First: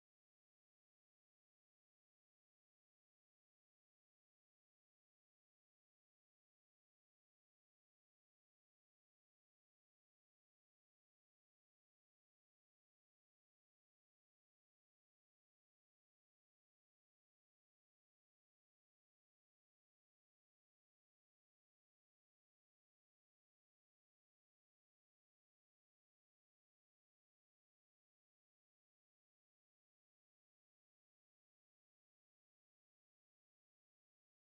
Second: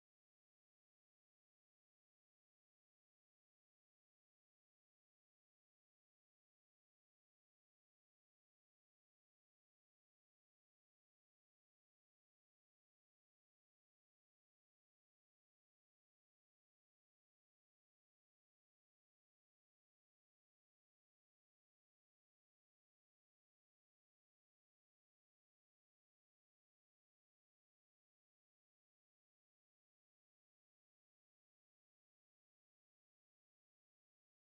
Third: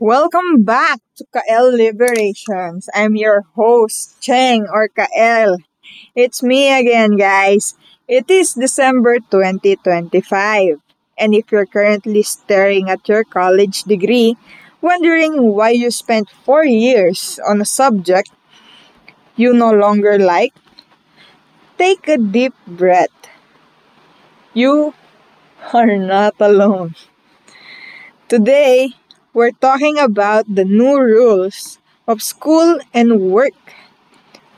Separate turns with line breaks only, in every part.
Welcome back to Kael Liberations. I'm your host, Cheng or Kael. It's me again, guys. It is December 2025. And if you're currently staring at your college degree, wondering why you spent 4 years on a subject you no longer like, take a deep breath. You are not alone. Today, we're talking about the new rules of school and work.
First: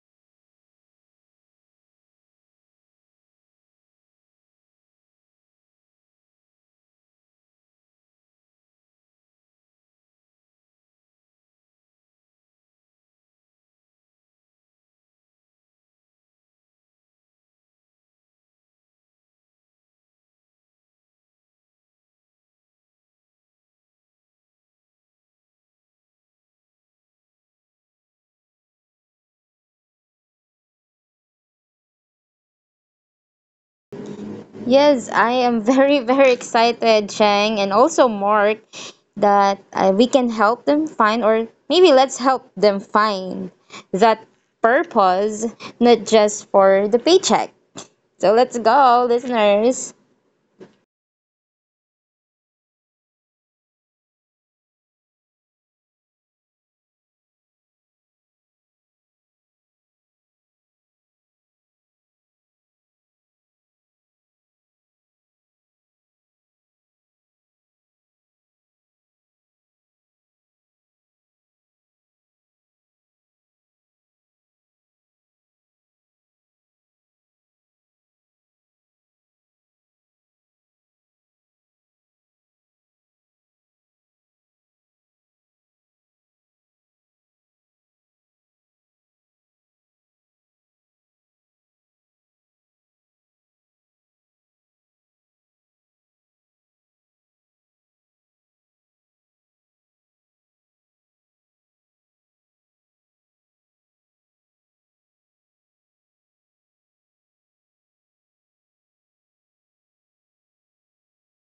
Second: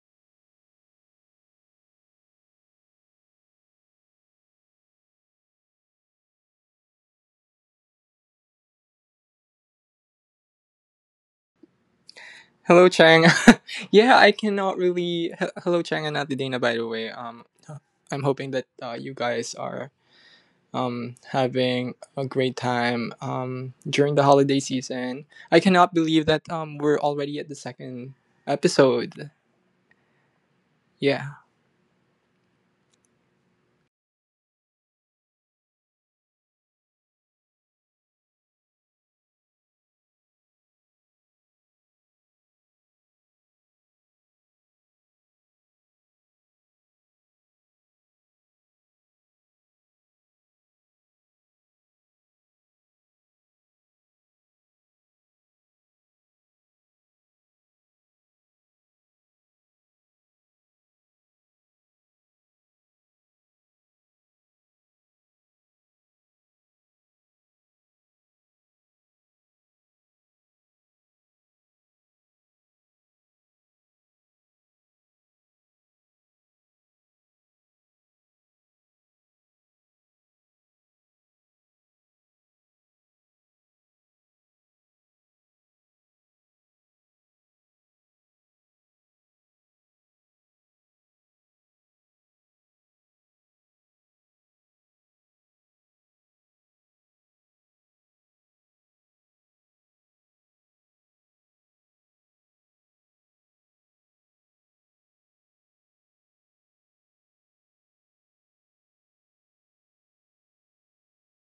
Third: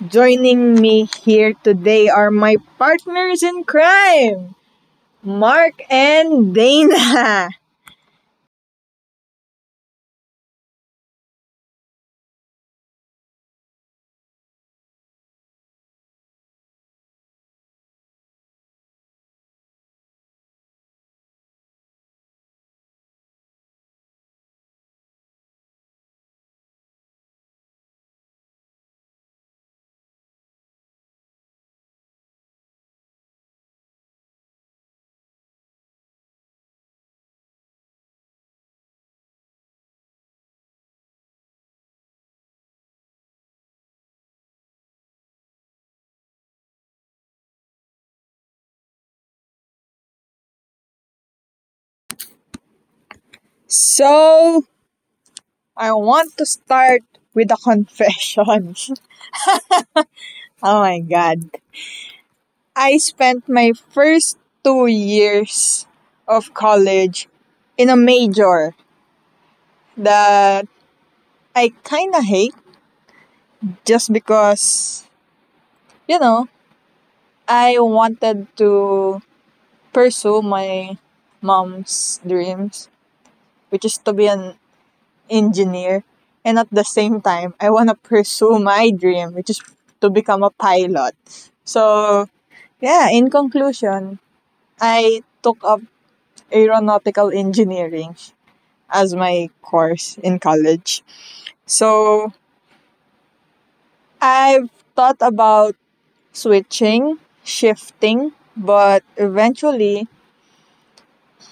Joining me here today are my partners in crime, Mark and Dana.
Hello, Chang. yeah, I cannot really. He- Hello, Chang and Adidina, by the way. I'm hoping that you guys are having a great time during the holiday season. I cannot believe that we're already at the second episode. Yeah.
Yes, I am very, very excited, Chang, and also Mark, that we can help them find, or maybe let's help them find that purpose, not just for the paycheck. So let's go, listeners.
So, I want to start with a confession. Oh my god. I spent my first 2 years of college in a major that I kinda hate just because, you know, I wanted to pursue my mom's dreams, which is to be an engineer. And at the same time, I want to pursue my dream, which is to become a pilot. So, yeah, in conclusion, I took up aeronautical engineering as my course in college. So, I've thought about switching, shifting, but eventually,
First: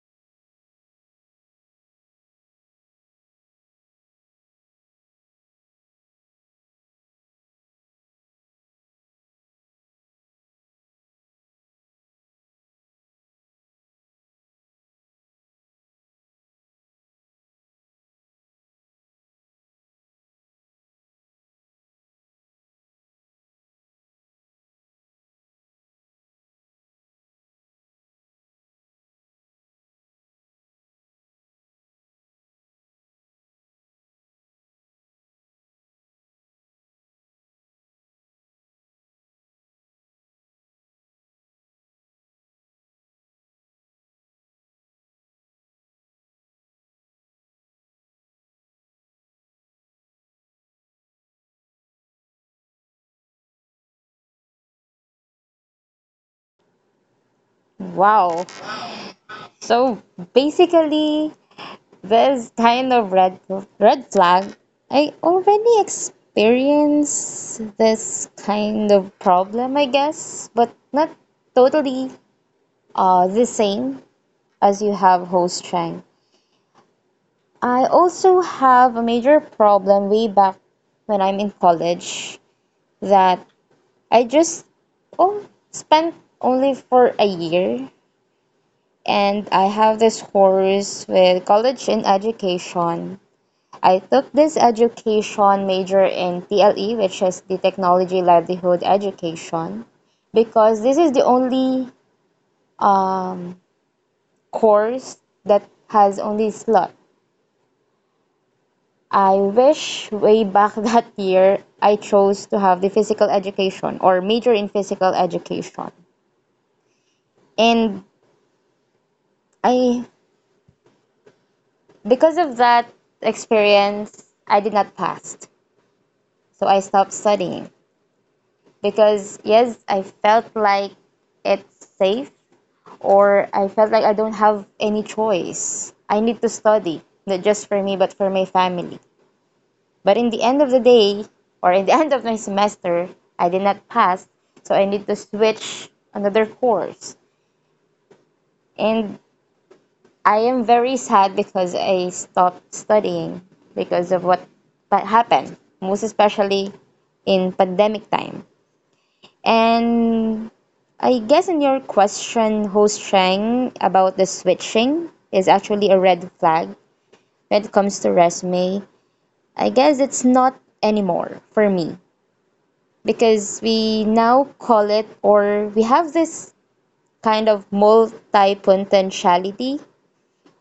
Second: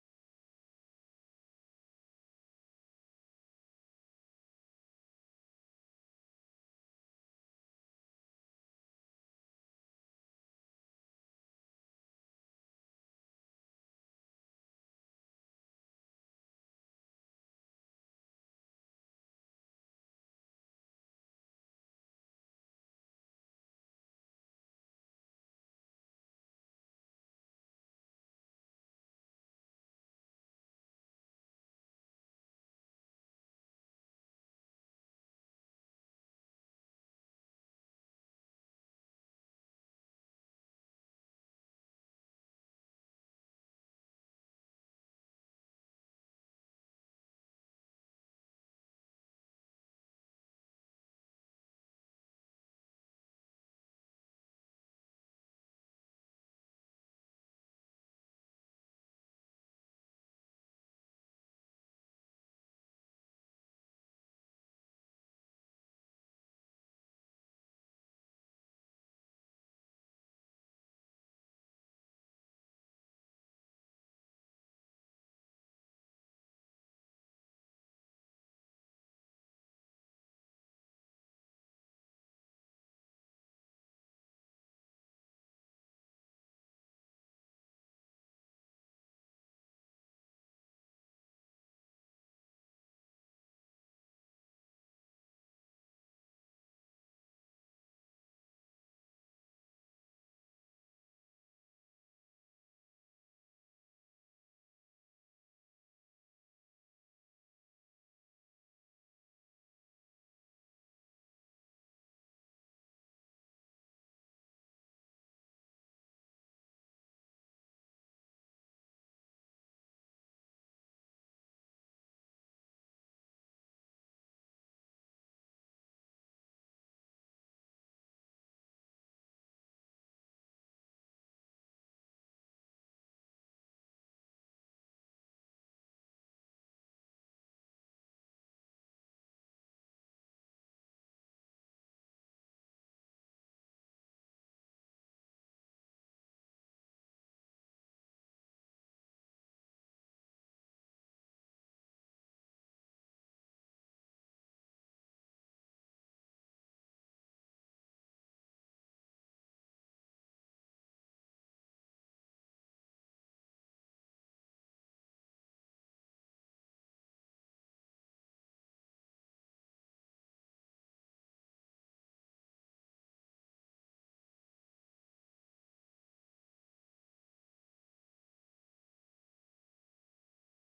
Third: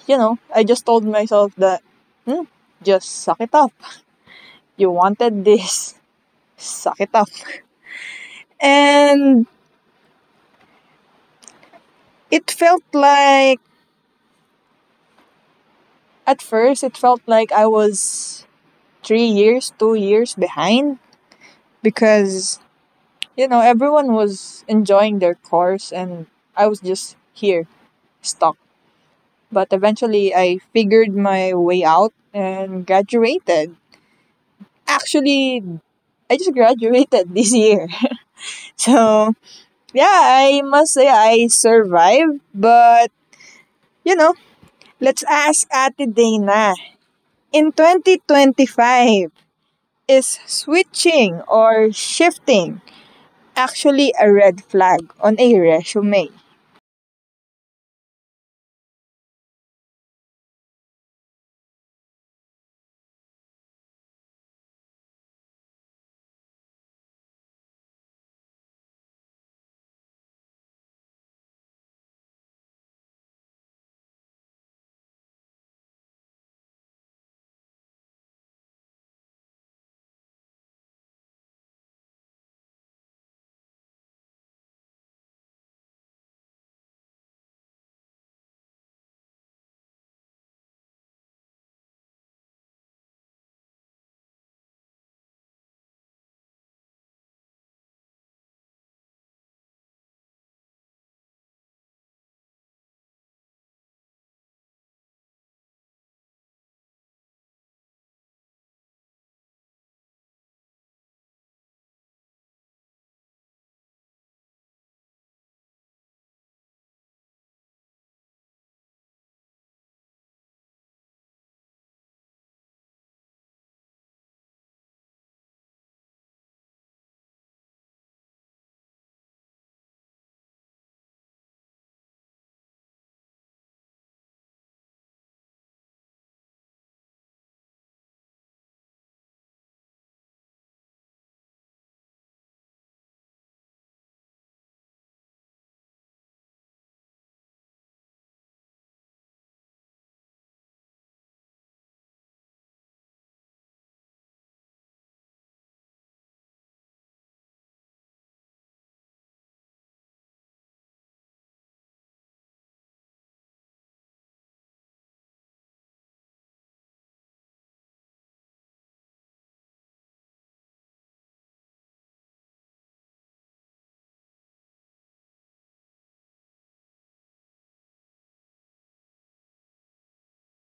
you know, I just told myself that, hmm, just suck it up. You wanted this, suck it up. And it felt like, at first it felt like I was 3 years, 2 years behind, because you know everyone was enjoying their course and I was just here stuck. But eventually I figured my way out and graduated. Actually, I just graduated this year. So, yeah, I must say I survived, but you know, let's ask Ate Dana. In 2025, is switching or shifting actually a red flag on a resume?
Wow. So basically, this kind of red flag, I already experienced this kind of problem, I guess, but not totally the same as you have host strength. I also have a major problem way back when I'm in college that I just oh, spent only for a year and I have this course with college in education. I took this education major in TLE, which is the Technology Livelihood Education, because this is the only um, course that has only slot I wish way back that year I chose to have the physical education or major in physical education. And I because of that experience, I did not pass. So I stopped studying because yes, I felt like it's safe or I felt like I don't have any choice. I need to study, not just for me but for my family. But in the end of the day, or in the end of my semester, I did not pass, so I need to switch another course. And I am very sad because I stopped studying because of what happened, most especially in pandemic time. And I guess in your question, host Chang, about the switching is actually a red flag when it comes to resume. I guess it's not anymore for me because we now call it or we have this kind of multi-potentiality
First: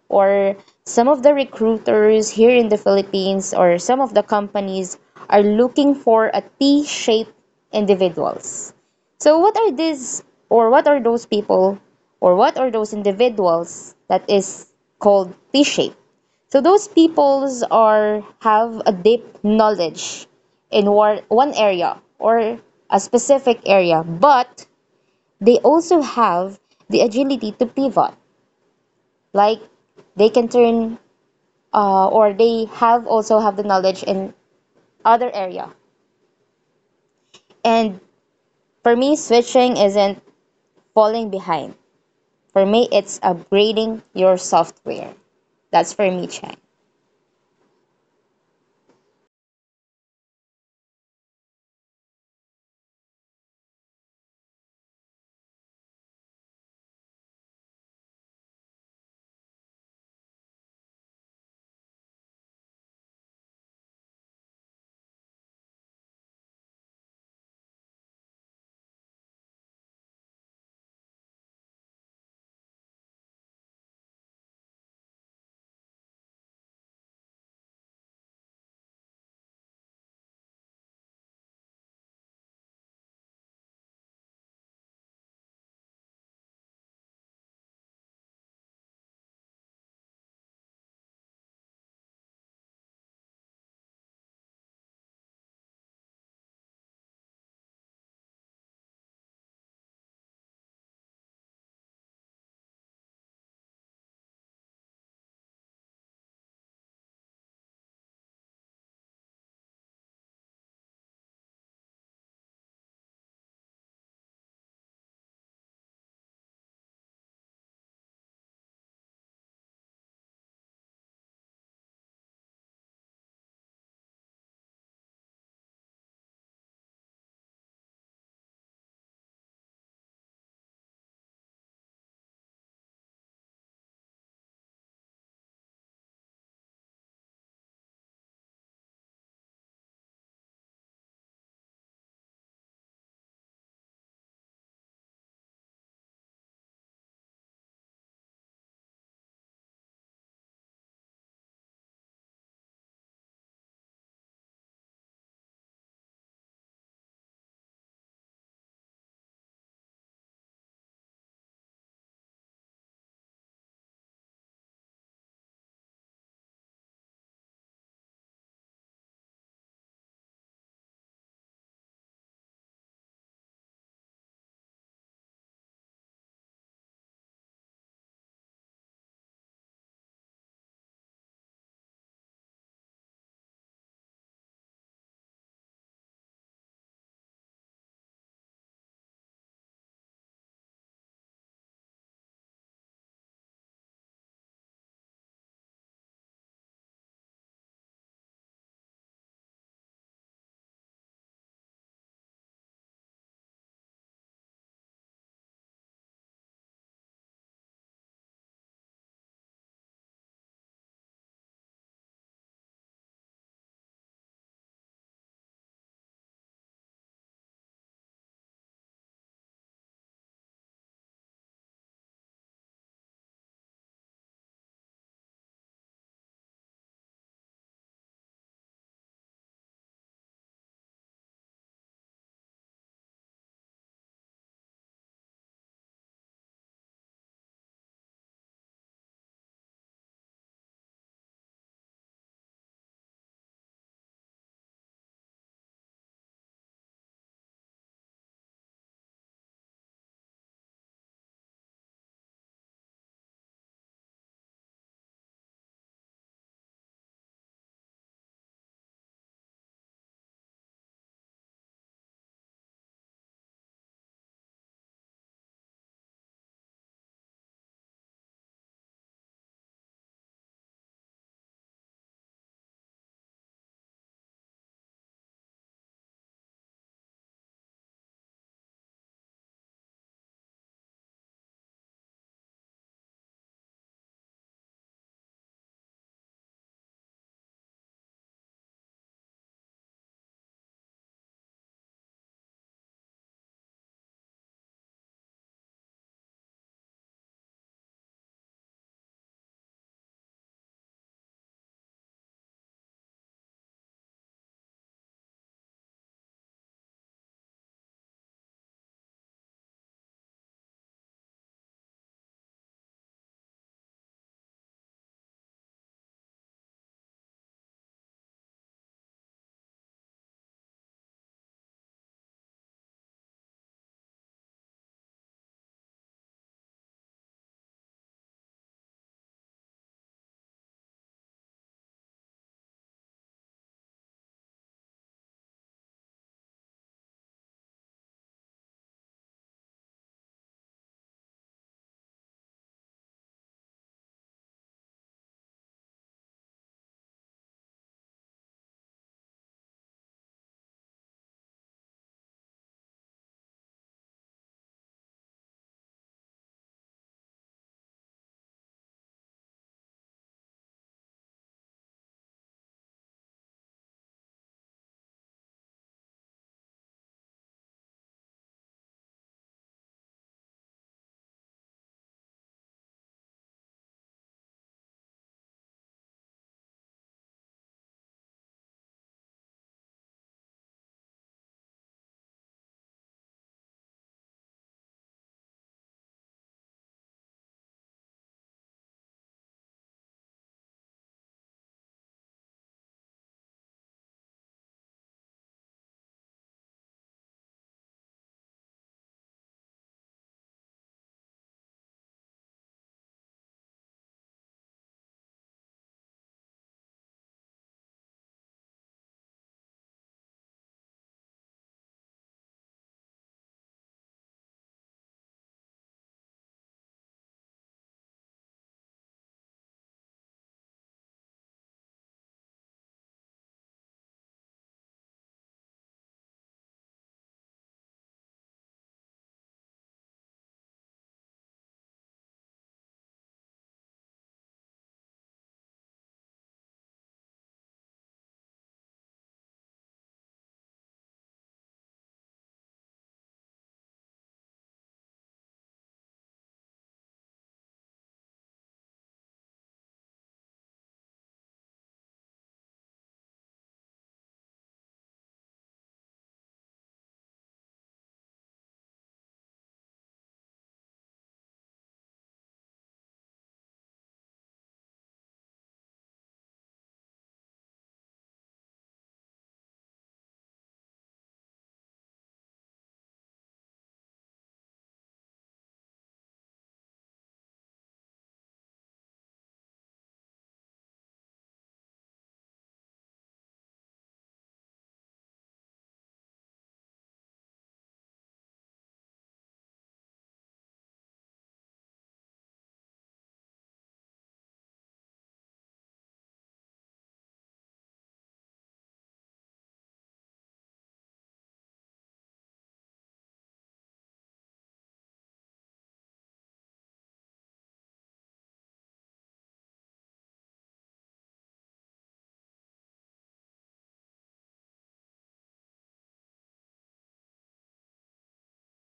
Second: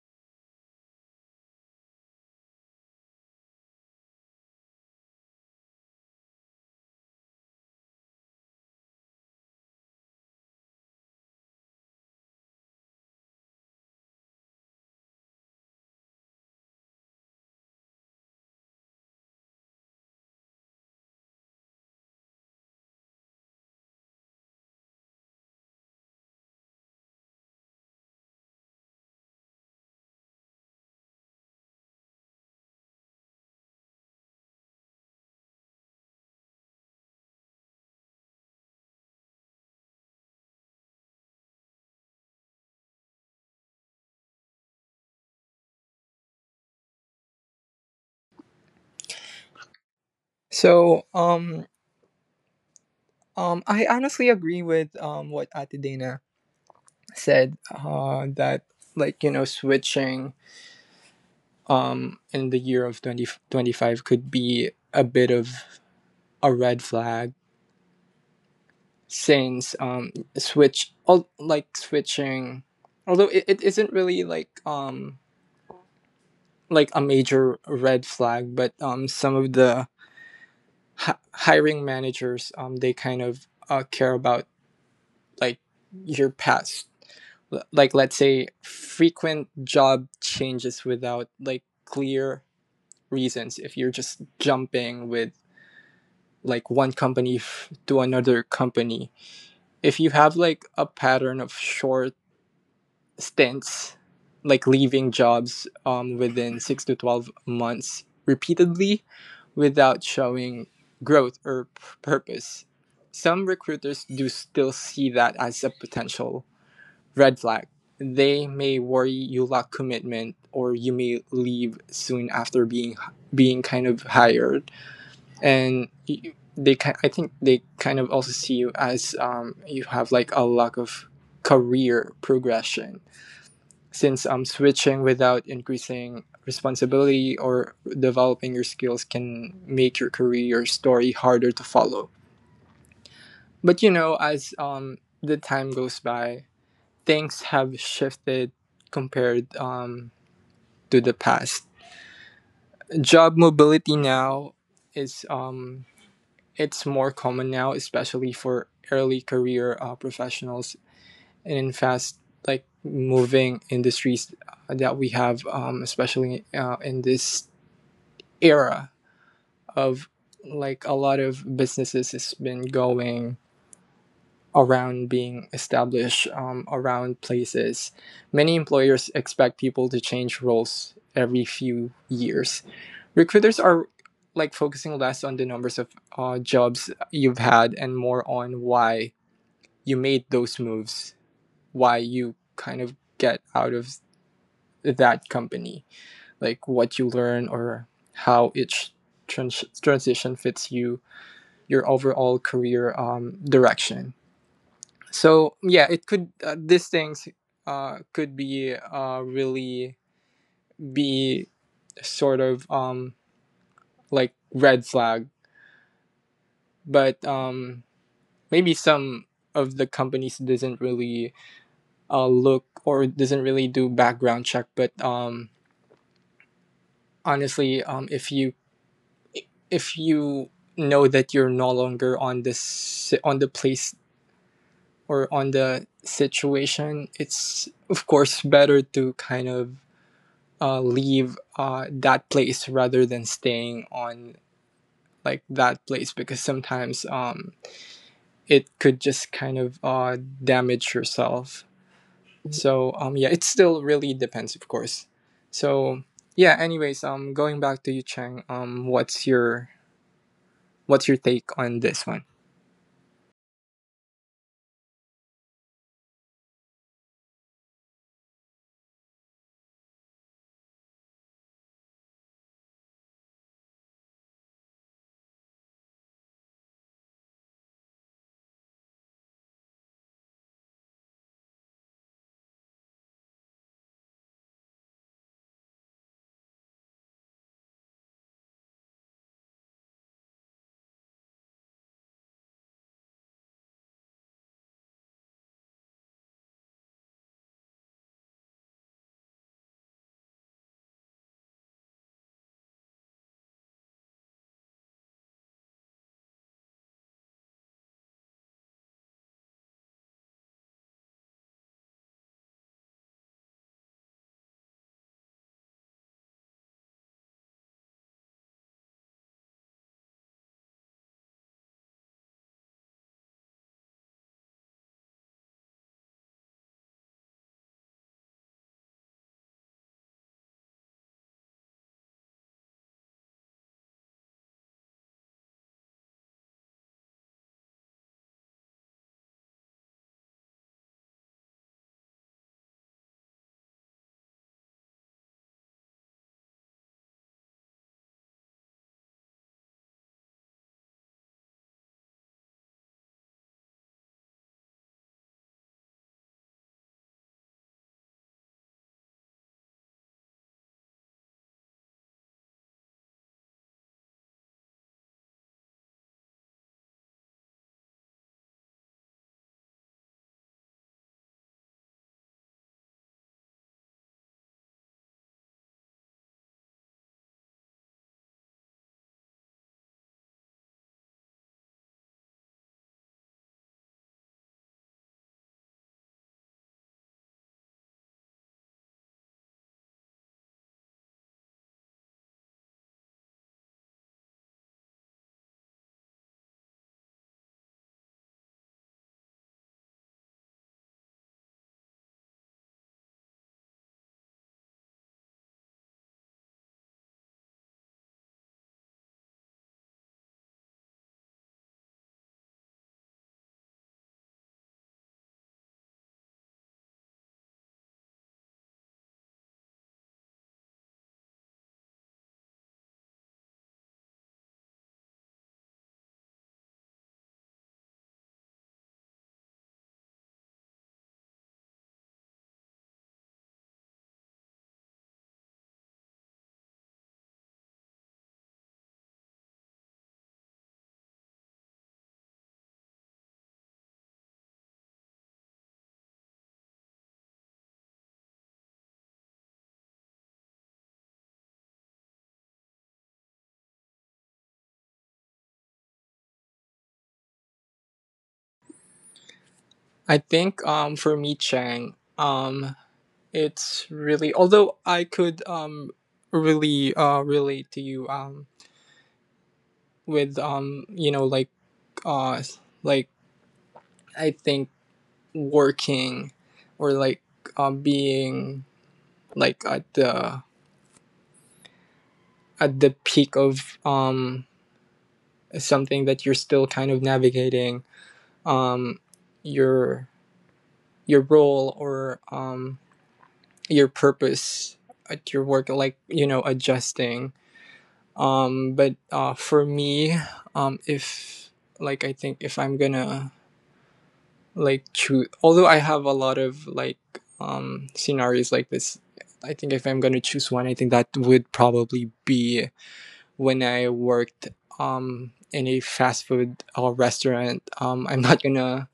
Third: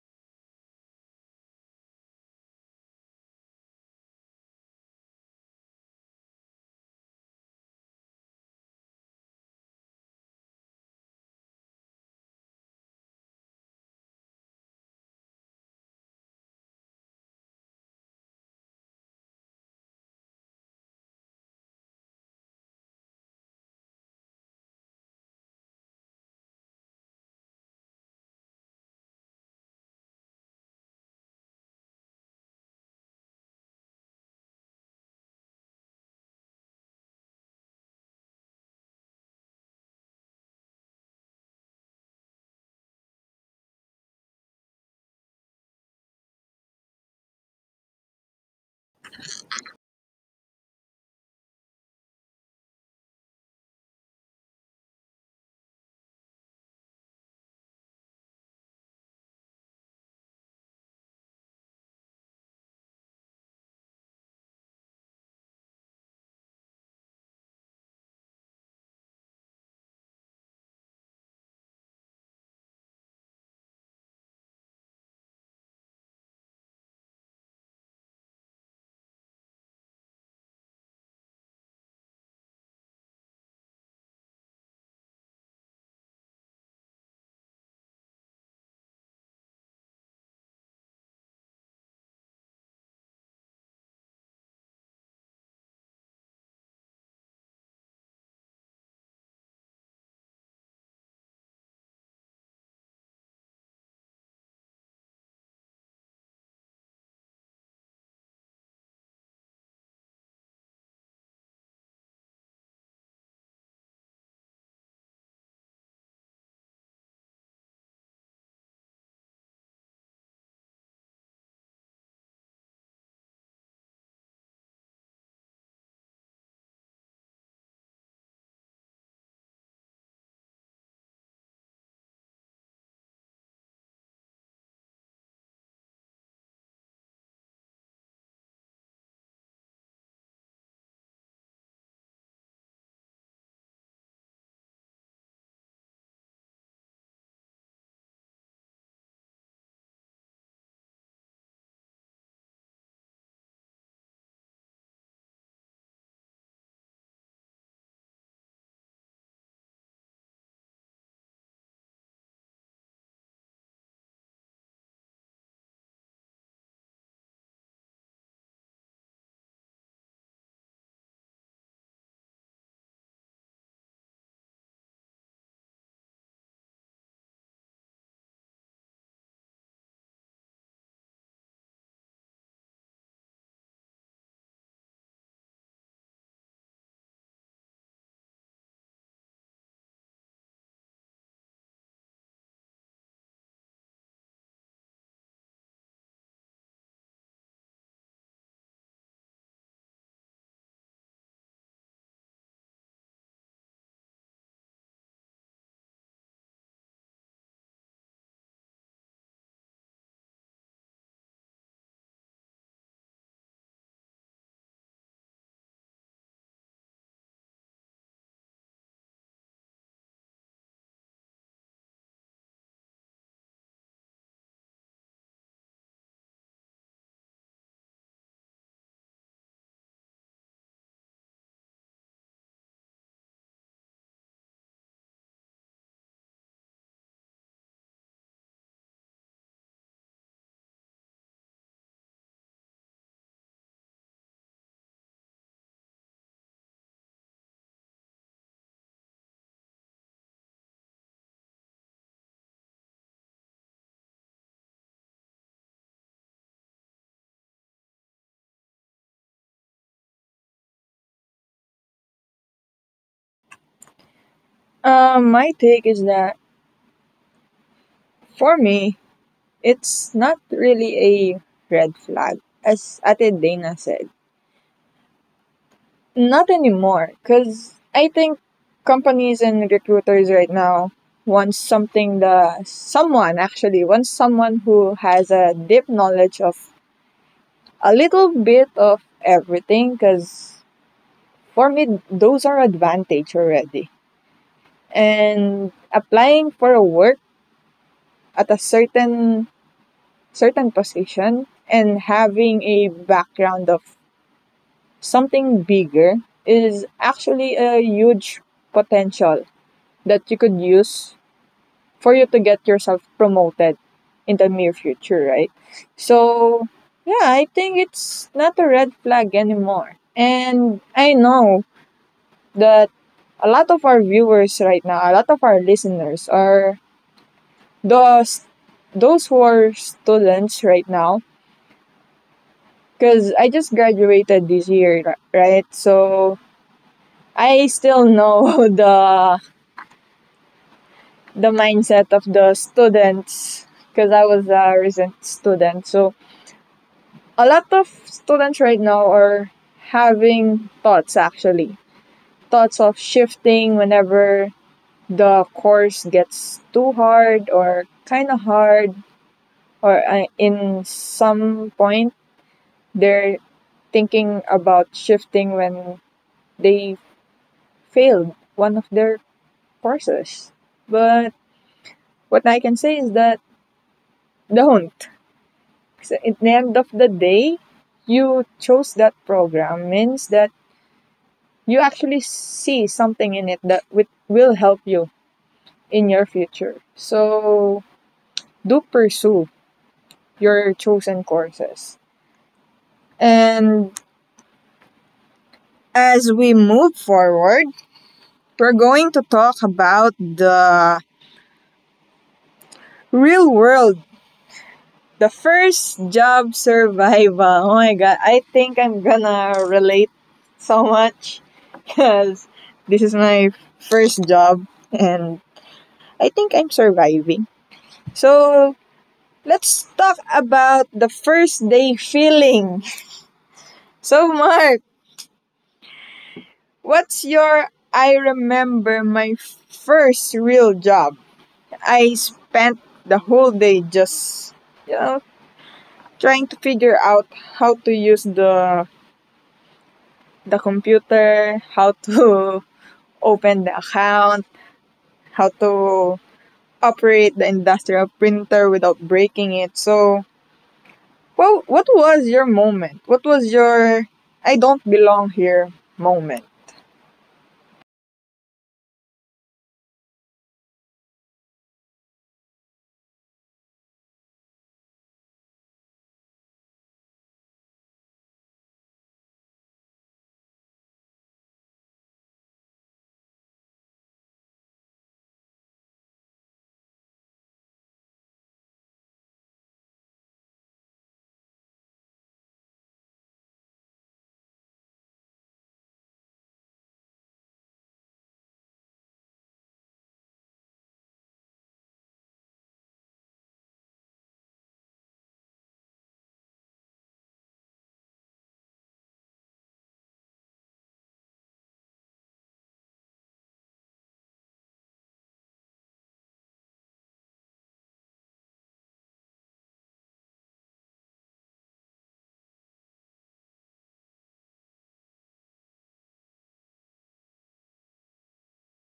or some of the recruiters here in the Philippines or some of the companies are looking for a T-shaped individuals so, what are these, or what are those people, or what are those individuals that is called P shaped. So, those peoples are have a deep knowledge in one area or a specific area, but they also have the agility to pivot. Like they can turn, or they have also have the knowledge in other area. And for me, switching isn't falling behind. For me, it's upgrading your software. That's for me, Chang.
So I honestly agree with what Adidina said. That, like, switching in the year of 2025 could be a bit of a red flag since like switching, although it isn't really like a major red flag, but some of the hiring managers they kind of care about like your past. Like let's say frequent job changes without like clear reasons, if you're just jumping with like one company to another company, if you have like a pattern of short stints, like leaving jobs within 6 to 12 months repeatedly without showing growth or purpose. Some recruiters do still see that as a potential red flag. They may worry you lack commitment or you may leave soon after being kind of hired, and I think they kind of also see you as you have like a lack of career progression, since switching without increasing responsibility or developing your skills can make your career story harder to follow. But you know, as the time goes by, things have shifted compared to the past. Job mobility now is it's more common now, especially for early career professionals and in fast like moving industries that we have, especially in this era of like a lot of businesses has been going around being established around places. Many employers expect people to change roles every few years. Recruiters are like focusing less on the numbers of jobs you've had and more on why you made those moves, why you kind of get out of that company, like what you learn or how each transition fits you, your overall career direction. So yeah, it could these things could be really be sort of like red flag, but maybe some of the companies doesn't really look or doesn't really do background check. But honestly, if you know that you're no longer on this on the place or on the situation, it's of course better to kind of leave that place rather than staying on like that place, because sometimes it could just kind of damage yourself. So yeah, it still really depends, of course. So yeah, anyways, going back to you, Chang, what's your take on this one?
My take is that, for me, it's not really a red flag, as Ate Dana said. Not anymore, because I think companies and recruiters right now want something, the someone actually wants someone who has a deep knowledge of a little bit of everything, because for me those are advantage already. And applying for a work at a certain certain position and having a background of something bigger is actually a huge potential that you could use for you to get yourself promoted in the near future, right? So, yeah, I think it's not a red flag anymore. And I know that a lot of our viewers right now, a lot of our listeners are Those those who are students right now, because I just graduated this year, right? So I still know the mindset of the students, because I was a recent student. So a lot of students right now are having thoughts, actually thoughts of shifting whenever the course gets too hard or kind of hard, or in some point they're thinking about shifting when they failed one of their courses. But what I can say is that, don't. So at the end of the day, you chose that program means that you actually see something in it that will help you in your future. So do pursue your chosen courses. And as we move forward, we're going to talk about the real world. The first job survival. Oh my god, I think I'm gonna relate so much because this is my first job and I think I'm surviving. So, let's talk about the first day feeling. So, Mark, what's your— I remember my first real job. I spent the whole day just, you know, trying to figure out how to use the computer, how to open the account, how to operate the industrial printer without breaking it. So, well, what was your moment? What was your "I don't belong here" moment?
I think for me, Chang, it's really, although I could really relate to you with you know uh like I think working or like being like at the peak of something that you're still kind of navigating, um your your role or your purpose at your work, like you know adjusting. But for me, if like I think if I'm gonna like choose, although I have a lot of like scenarios like this, I think if I'm gonna choose one, I think that would probably be when I worked in a fast food restaurant. I'm not gonna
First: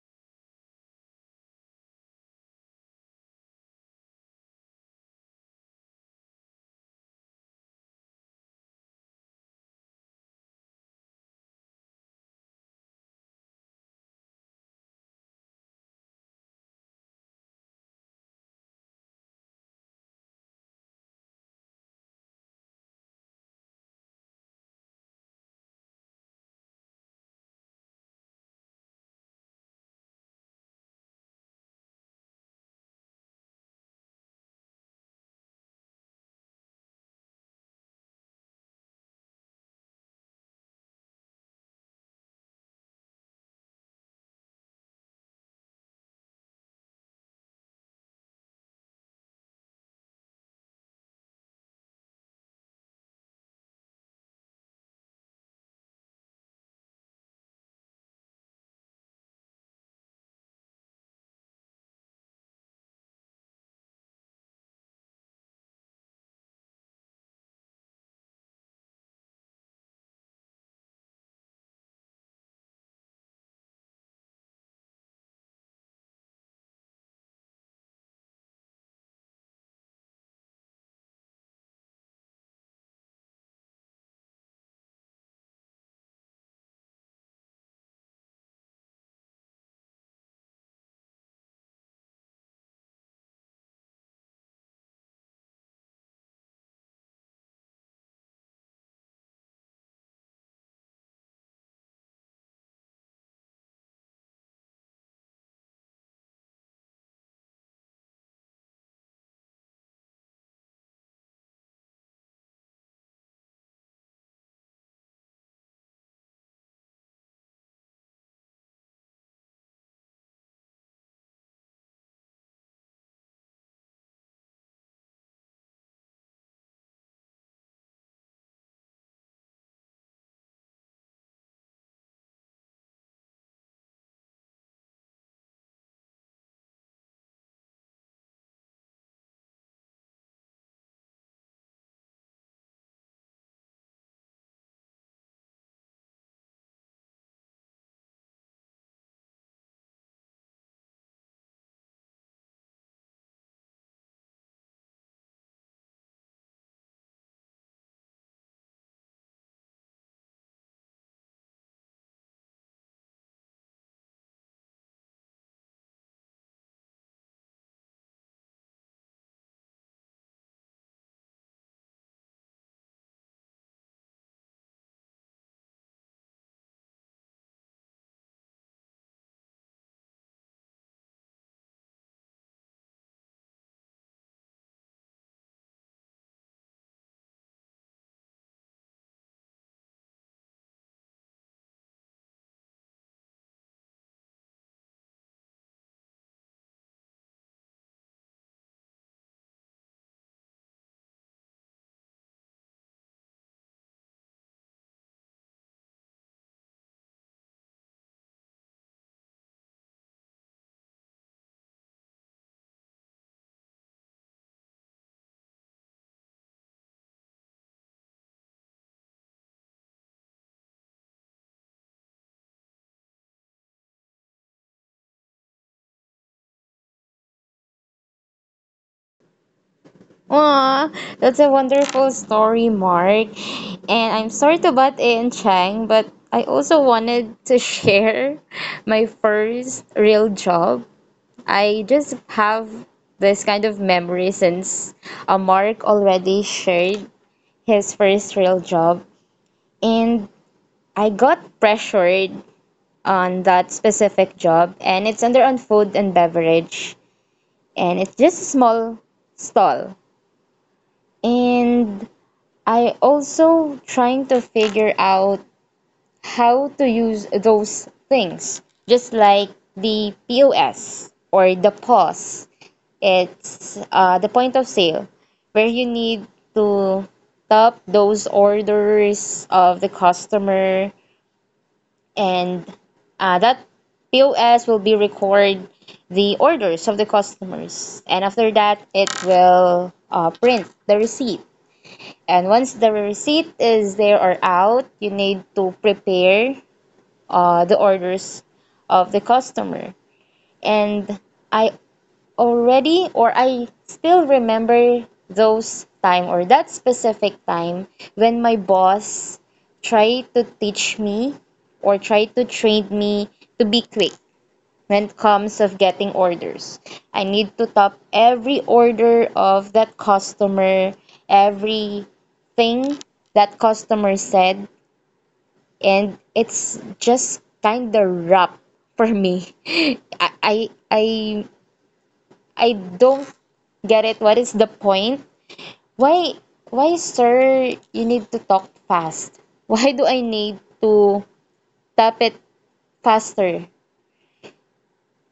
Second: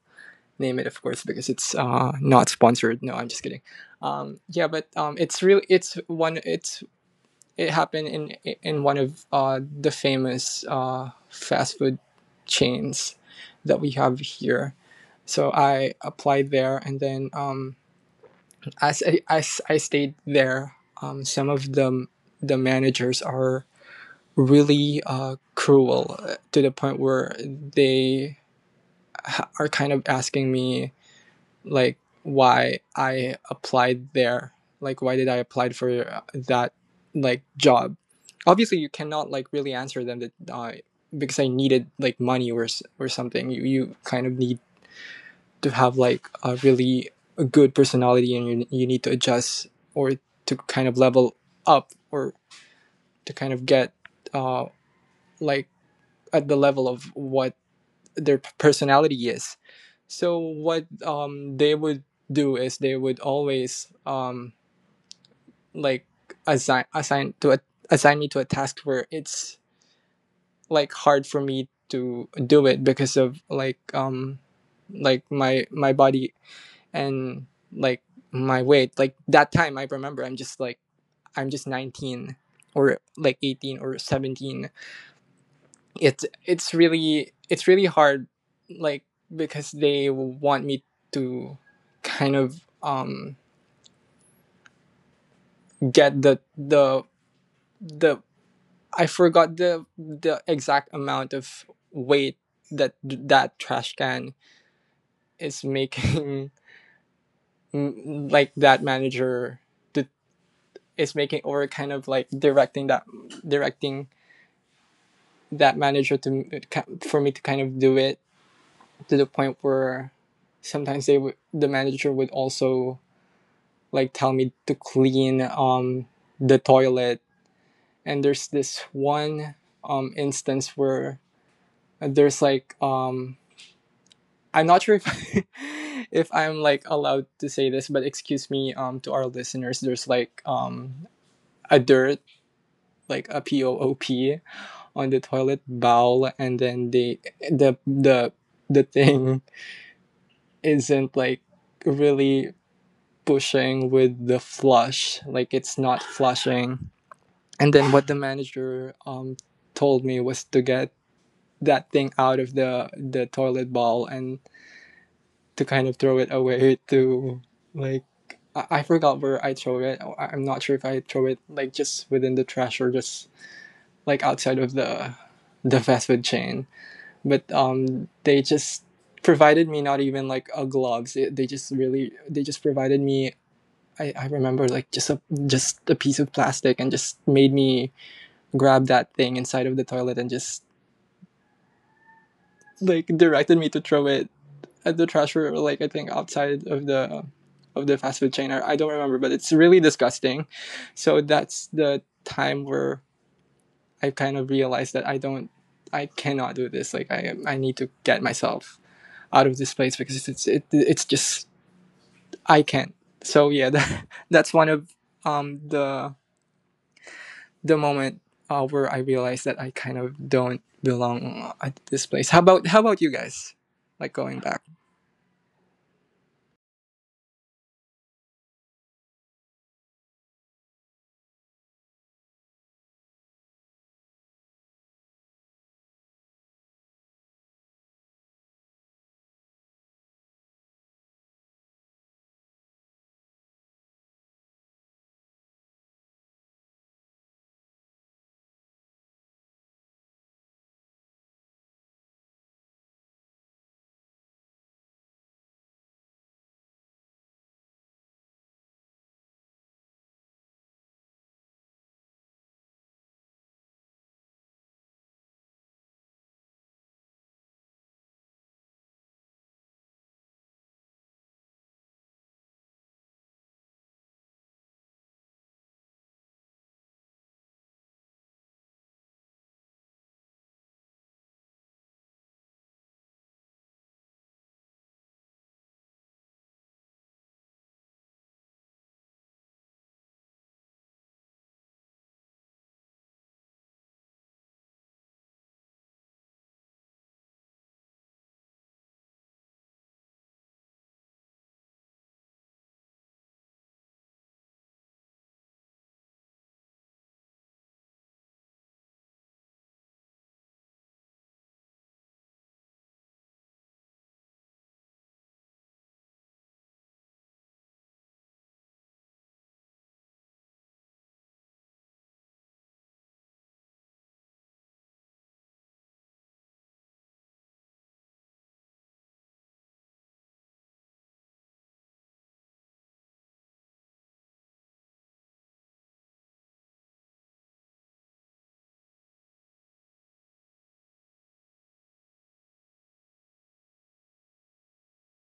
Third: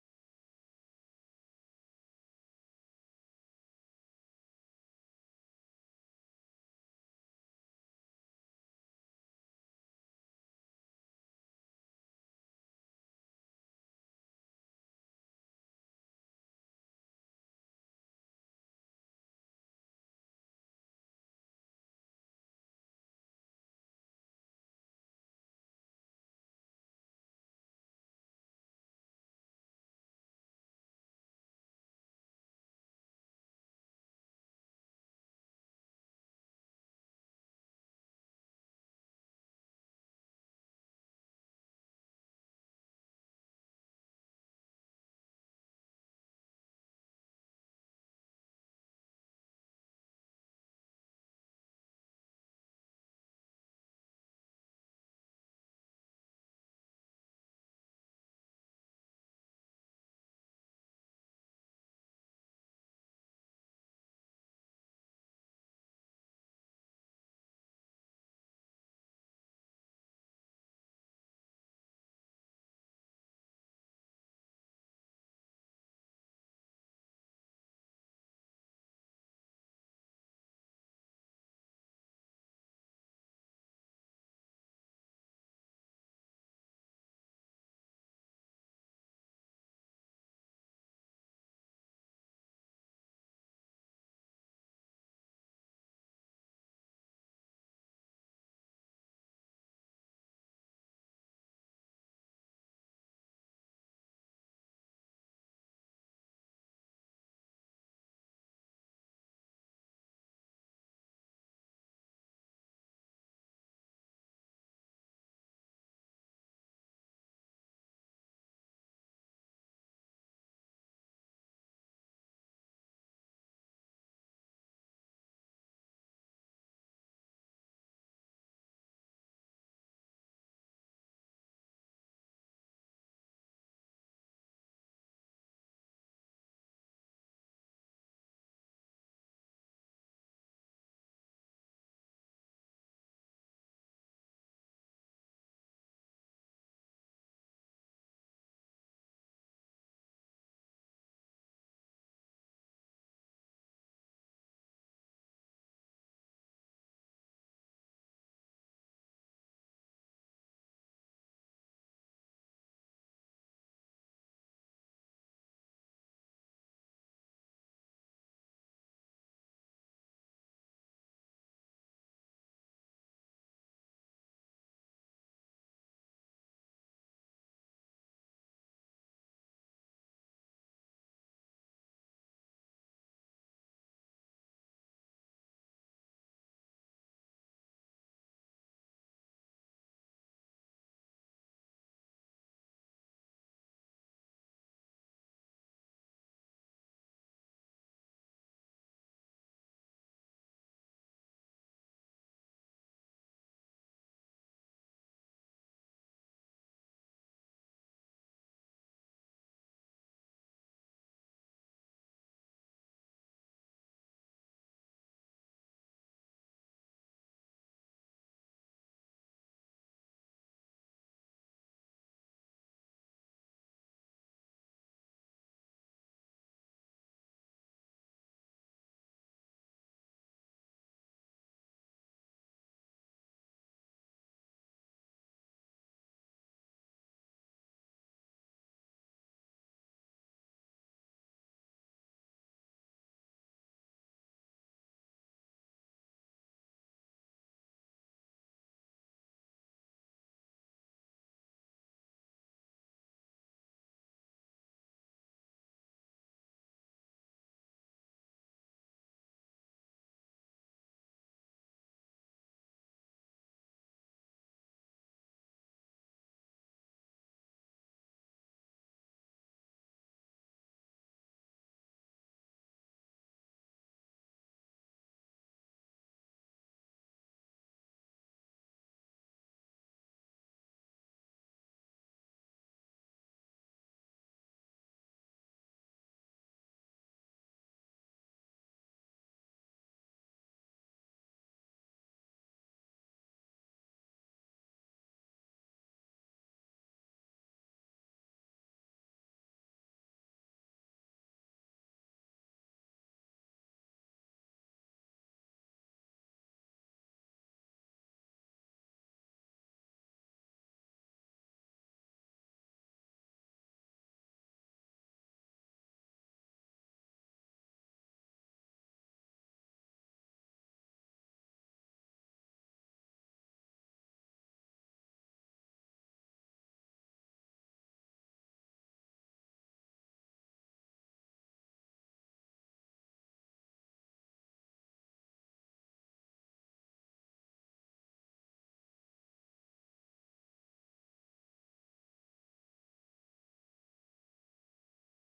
name it, of course, because it's not sponsored. No, I'm just kidding. Yeah, but it's real. It's one. It's it happened in one of the famous fast food chains that we have here. So I applied there, and then as I stayed there, some of the managers are really cruel to the point where they are kind of asking me like why I applied there. Like why did I apply for that like job? Obviously, you cannot like really answer them that because I needed like money or something. You kind of need to have like a really a good personality, and you need to adjust or to kind of level up or to kind of get uh like at the level of what their personality is. So what they would do is they would always like assign assign to a, assign me to a task where it's like hard for me to do it because of like my body and like my weight. Like that time, I remember, I'm just like I'm just 19 or like 18 or 17. It's it's really hard, like, because they want me to kind of get the, I forgot the exact amount of weight that that trash can is making like that manager to, is making or kind of like directing that manager to for me to kind of do it, to the point where sometimes they would the manager would also like tell me to clean the toilet. And there's this one instance where there's like I'm not sure if if I'm like allowed to say this, but excuse me to our listeners, there's like a dirt like a p o o p on the toilet bowl, and then the the the thing isn't like really pushing with the flush, like it's not flushing. And then what the manager told me was to get that thing out of the toilet bowl and to kind of throw it away to like, I forgot where I throw it. I'm not sure if I throw it like just within the trash or just like outside of the fast food chain. But they just provided me not even like a gloves. They just really they just provided me, I remember like just a piece of plastic, and just made me grabbed that thing inside of the toilet and just like directed me to throw it at the trash or like I think outside of the fast food chain. I don't remember, but it's really disgusting. So that's the time where I kind of realized that I don't I cannot do this. Like I need to get myself out of this place because it's just I can't. So yeah, that's one of um the the moment where I realized that I kind of don't belong at this place. How about you guys? Like going back.
Aw, that's a wonderful story, Mark. And I'm sorry to butt in, Chang, but I also wanted to share my first real job. I just have this kind of memory since Mark already shared his first real job. And I got pressured on that specific job, and it's under on food and beverage, and it's just a small stall. And I also trying to figure out how to use those things, just like the POS or the POS. It's the point of sale where you need to top those orders of the customer and that POS will be record the orders of the customers, and after that it will print the receipt, and once the receipt is there or out you need to prepare the orders of the customer. And I already or I still remember those time or that specific time when my boss tried to teach me or tried to train me to be quick when it comes of getting orders. I need to top every order of that customer, every thing that customer said, and it's just kind of rough for me. I don't get it. What is the point? Why, why, sir, you need to talk fast? Why do I need to tap it faster?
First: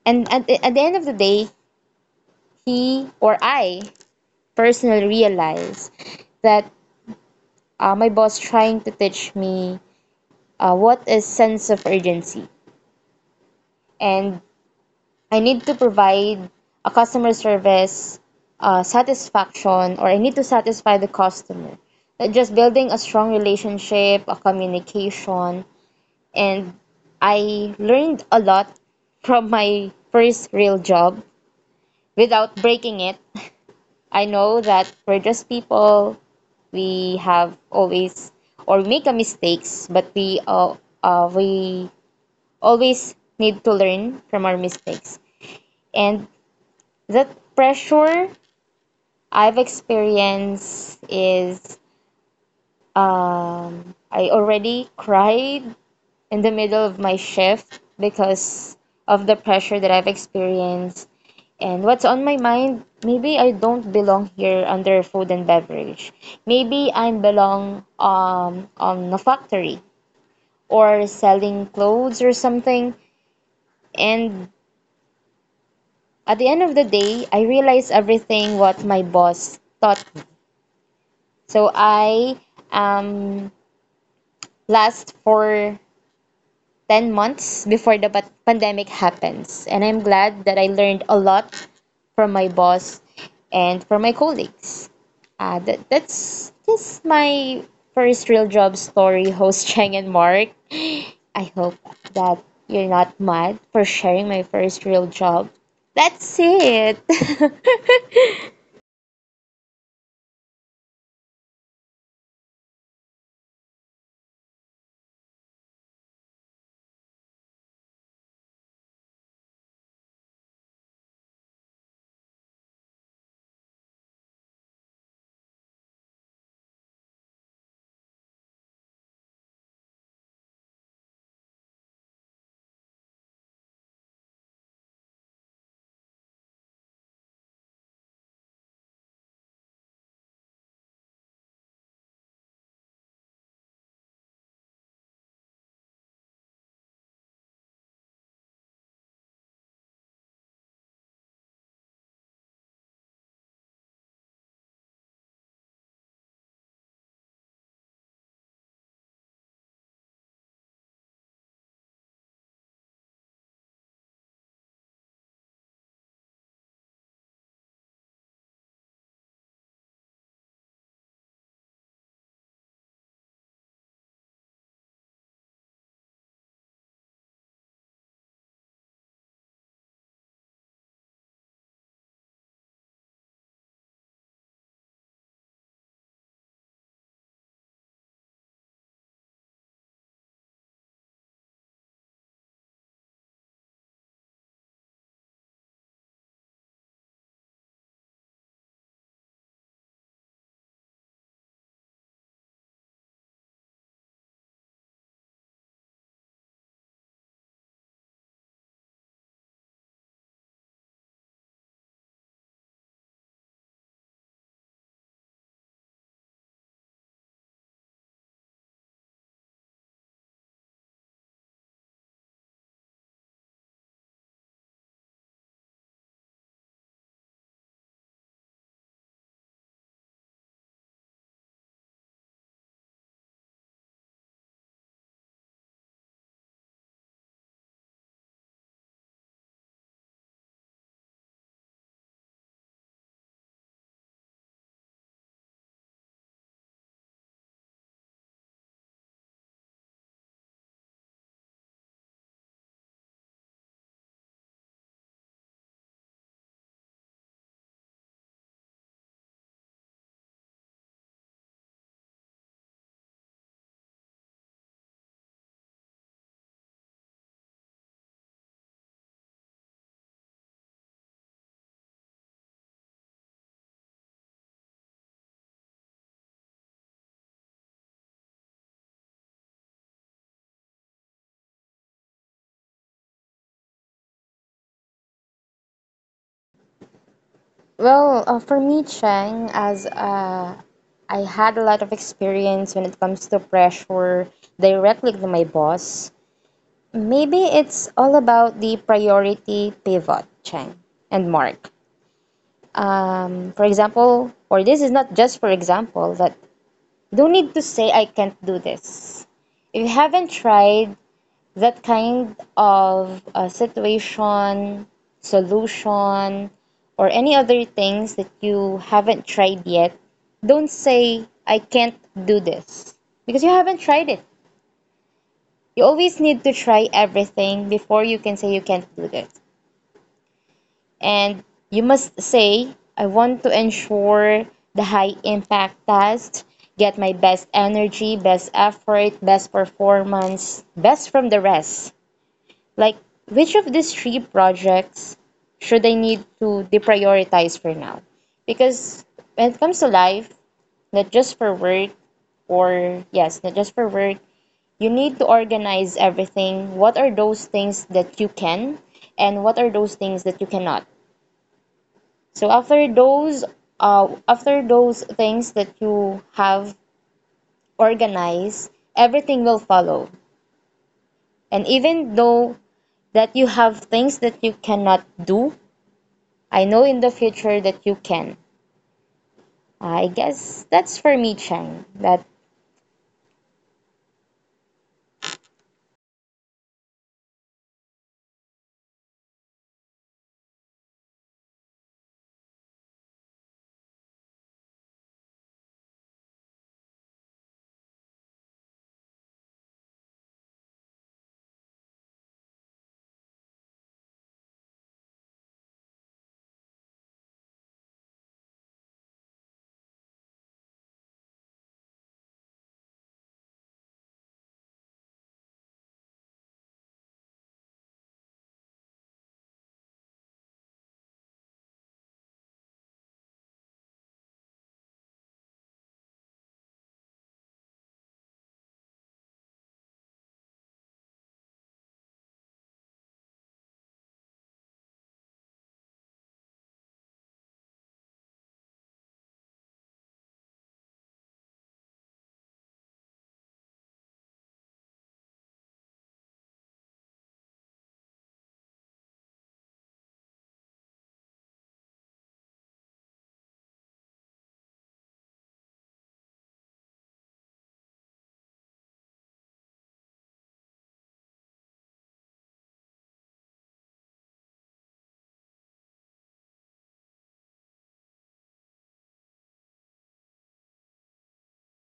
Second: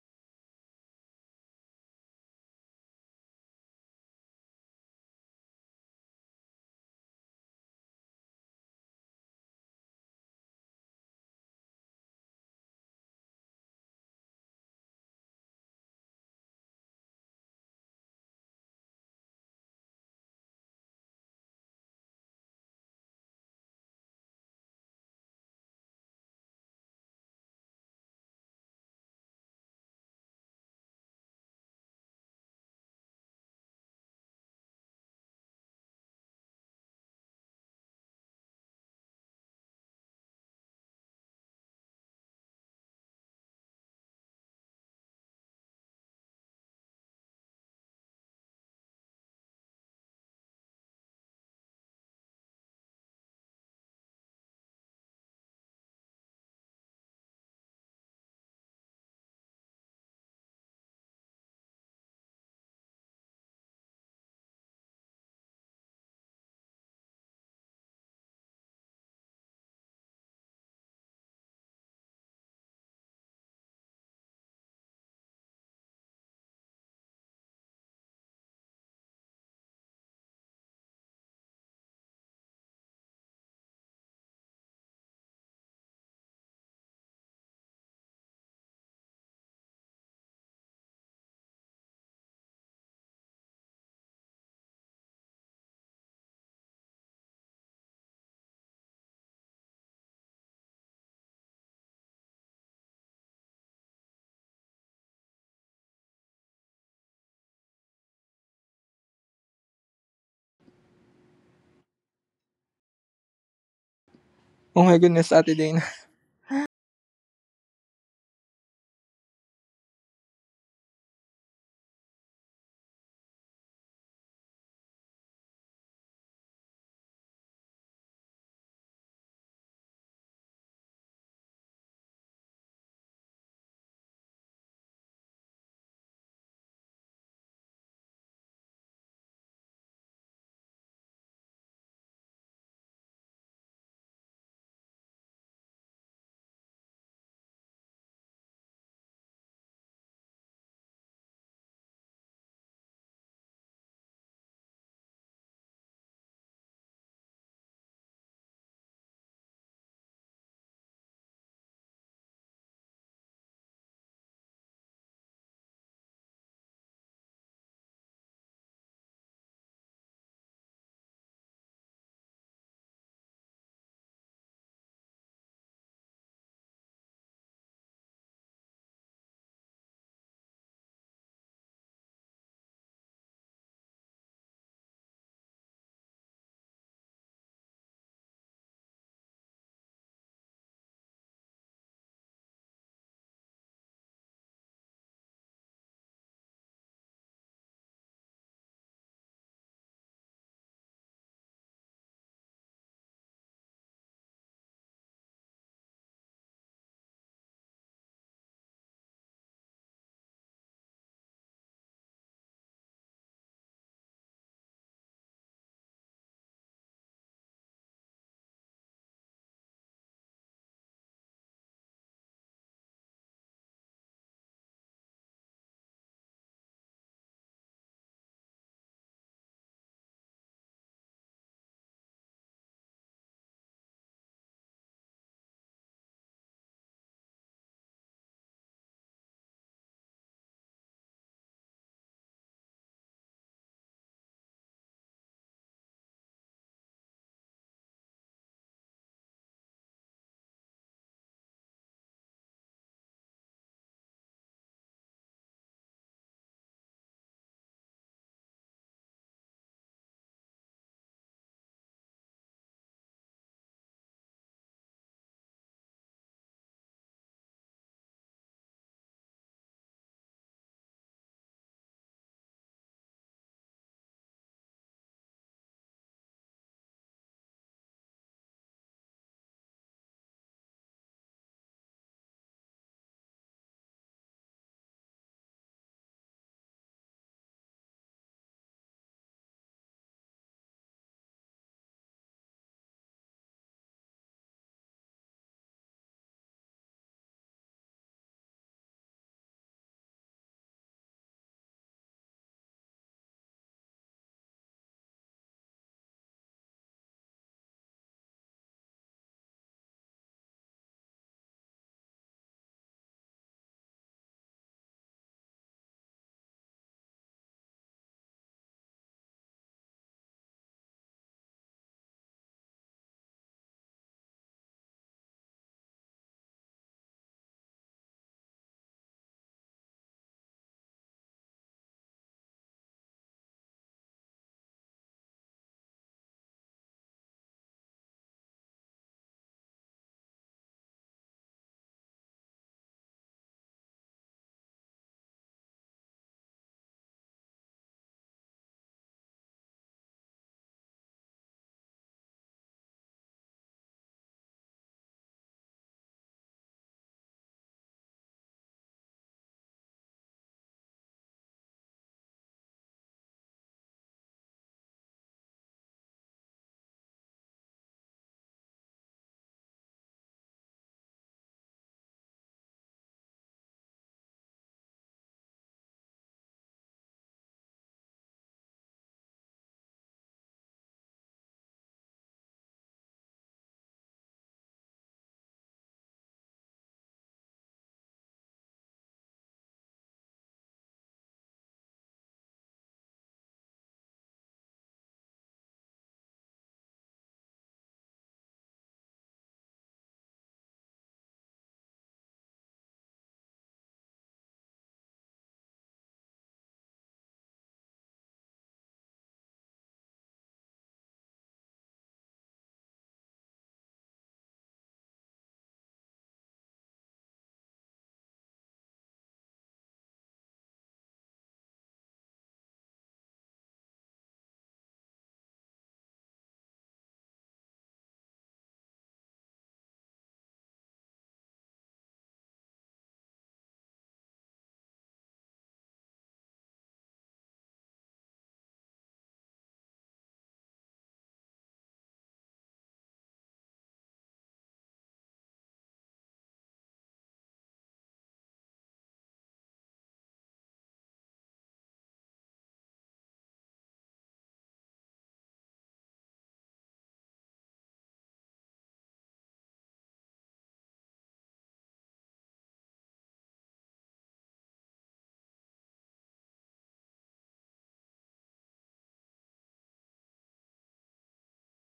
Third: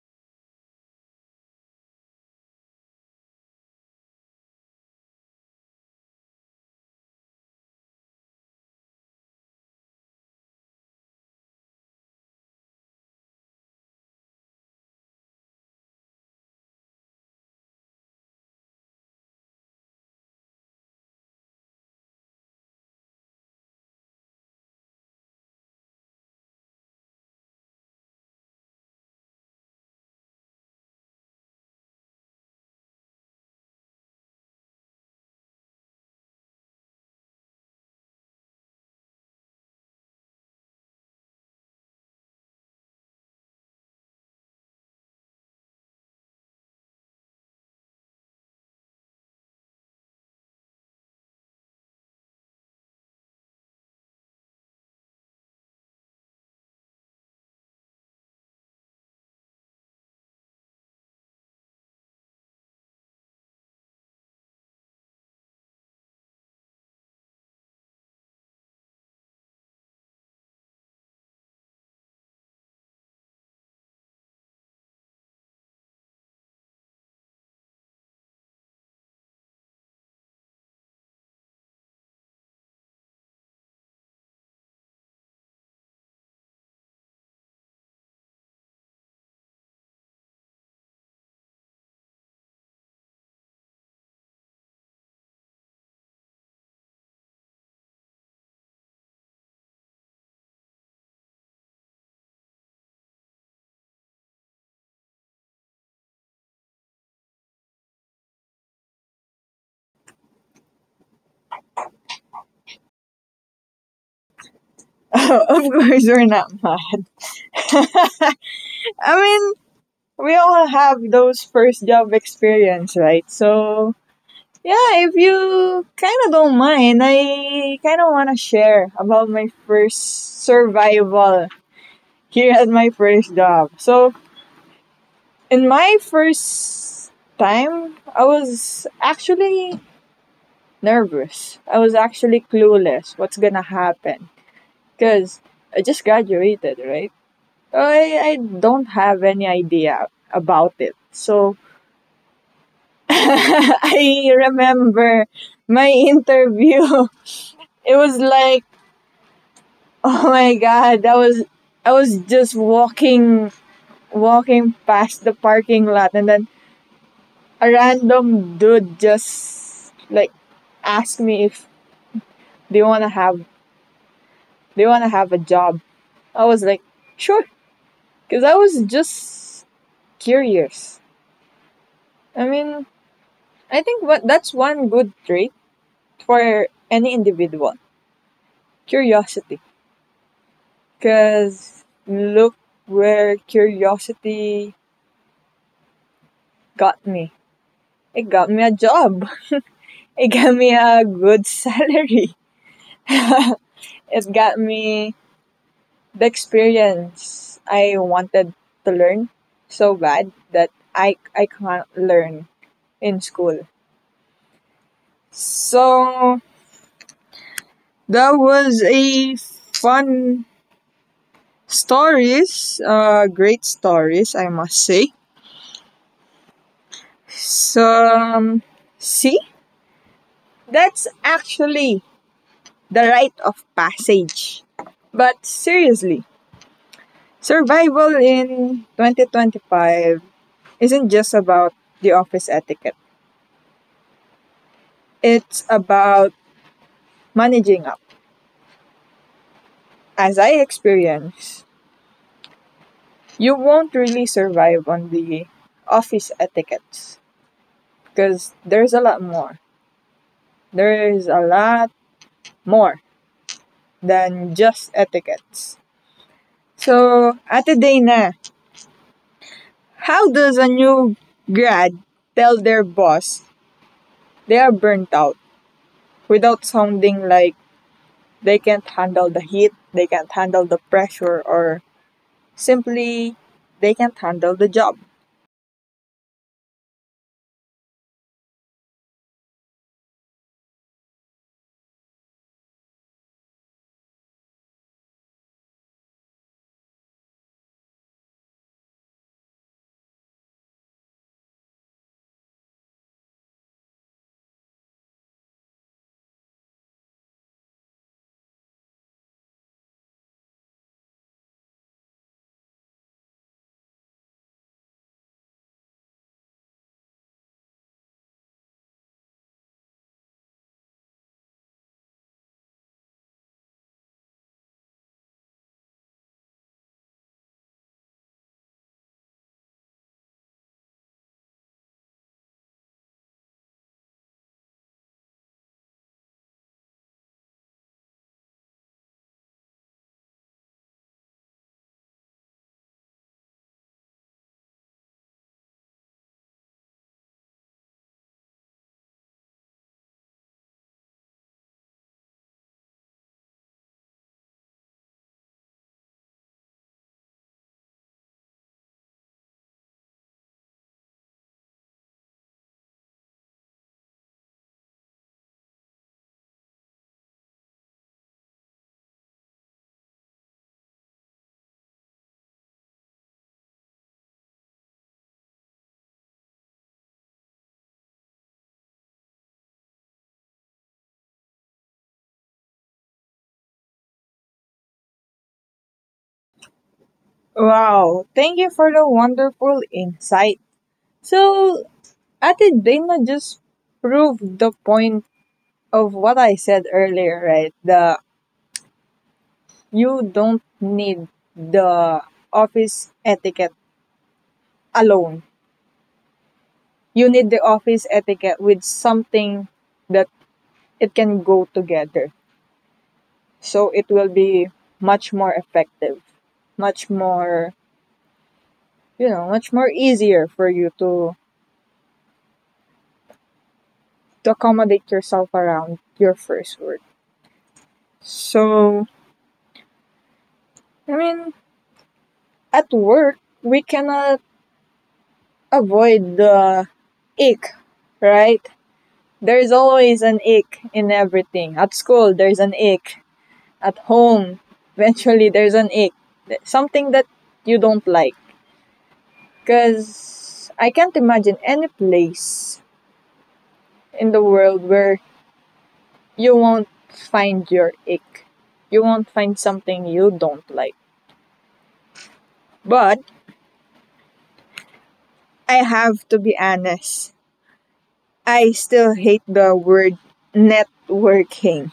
And at the end of the day, he or I personally realize that my boss trying to teach me what is sense of urgency, and I need to provide a customer service satisfaction, or I need to satisfy the customer. Like just building a strong relationship, a communication, and I learned a lot from my first real job without breaking it. I know that we're just people. We have always or make a mistakes, but we always need to learn from our mistakes. And that pressure I've experienced is I already cried in the middle of my shift because of the pressure that I've experienced. And what's on my mind, maybe I don't belong here under food and beverage. Maybe I belong on a factory or selling clothes or something. And at the end of the day, I realized everything what my boss taught me. So I am last for 10 months before the pandemic happens. And I'm glad that I learned a lot from my boss and from my colleagues. That's just my first real job story, host Cheng and Mark. I hope that you're not mad for sharing my first real job. That's it.
Oh my goodness,
Of
Ate Dana.
course, you're not mad. I mean, we all have those first job experience, right? So, yeah, if you kind of don't mind, I kind of want to share about my first survival here at my first job. So, in my first time, I was actually nervous. I was actually clueless what's gonna happen, because I just graduated, right? So, I don't have any idea about it. So I remember my interview. It was like, oh my god, I was— I was just walking past the parking lot, and then a random dude just like asked me if they want to have they want to have a job. I was like, sure, because I was just curious. I mean, I think what— that's one good trait for any individual: curiosity. Because look where curiosity got me. It got me a job. It got me a good salary. It got me the experience I wanted to learn so bad that I can't learn in school. So that was a fun stories, great stories I must say. So see, that's actually the rite of passage. But seriously, survival in 2025 isn't just about the office etiquette. It's about managing up. As I experienced, you won't really survive on the office etiquettes, because there's a lot more. There's a lot more than just etiquettes. So, Ate Dana, how does a new grad tell their boss they are burnt out without sounding like they can't handle the heat, they can't handle the pressure, or simply they can't handle the job?
Well, for me, Chang as a I had a lot of experience when it comes to pressure directly to my boss. Maybe it's all about the priority pivot, Chang and Mark. For example, or this is not just for example, that you don't need to say I can't do this. If you haven't tried, that kind of situation, solution, or any other things that you haven't tried yet, don't say, I can't do this because you haven't tried it. You always need to try everything before you can say you can't do this. And you must say, I want to ensure the high impact test, get my best energy, best effort, best performance, best from the rest. Like, which of these three projects should I need to deprioritize for now? Because when it comes to life, not just for work, or yes, not just for work, you need to organize everything. What are those things that you can, and what are those things that you cannot? So after those things that you have organized, everything will follow. And even though that you have things that you cannot do, I know in the future that you can. I guess that's for me, Chang. That
Wow, thank you for the wonderful insight. So, Ate Dana just proved the point of what I said earlier, right? The— you don't need the office etiquette alone. You need the office etiquette with something that it can go together. So it will be much more effective, much more, you know, much more easier for you to accommodate yourself around your first word. So, I mean, at work, we cannot avoid the ick, right? There is always an ick in everything. At school, there's an ick. At home, eventually, there's an ick. Something that you don't like. Because I can't imagine any place in the world where you won't find your ick. You won't find something you don't like. But I have to be honest. I still hate the word networking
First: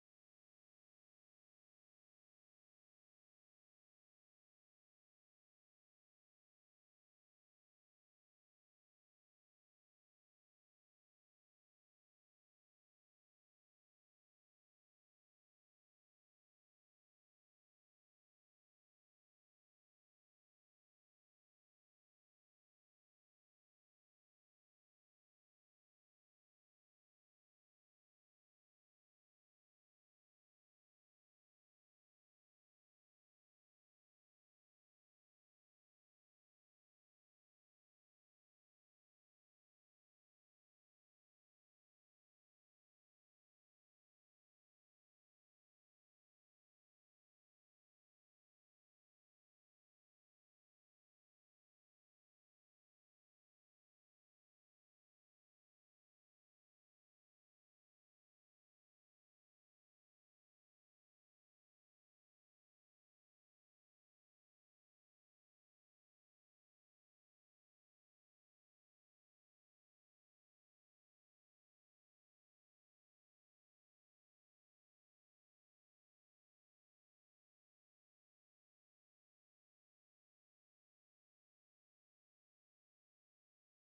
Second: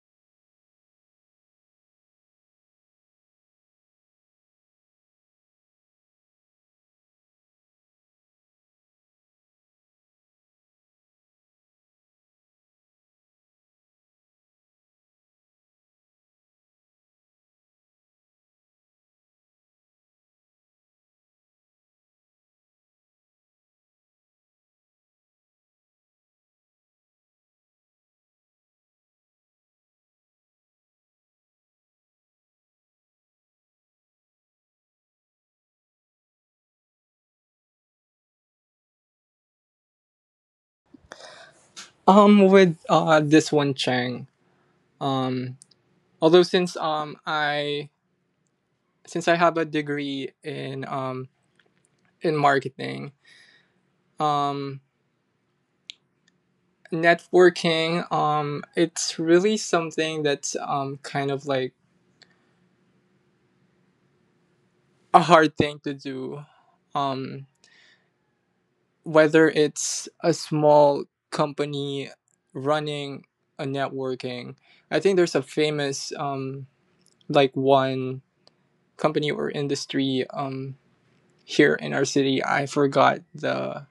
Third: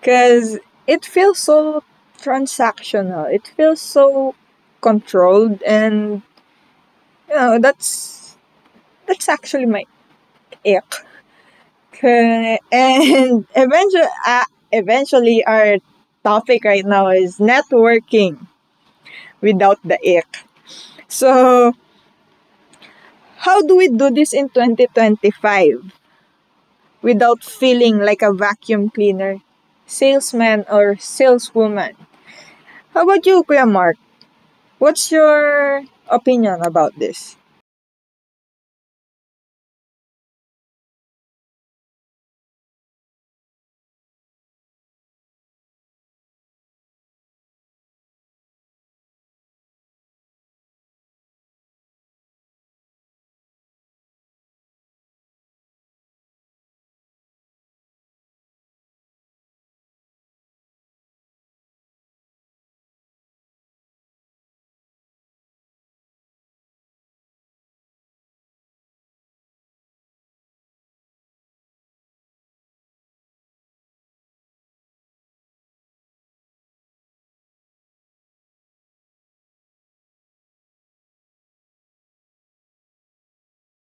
because it feels so transactional. It feels so controlled, and you know that's actually my ick. And eventually, our topic right now is networking without the ick. So, how do we do this in 2025 without feeling like a vacuum cleaner, salesman, or saleswoman? How about you, Kuya Mark? What's your opinion about this?
With this one, Chang. Um, Although since I since I have a degree in marketing, um networking it's really something that's kind of like a hard thing to do, um whether it's a small company running a networking. I think there's a famous like one company or industry here in our city. I forgot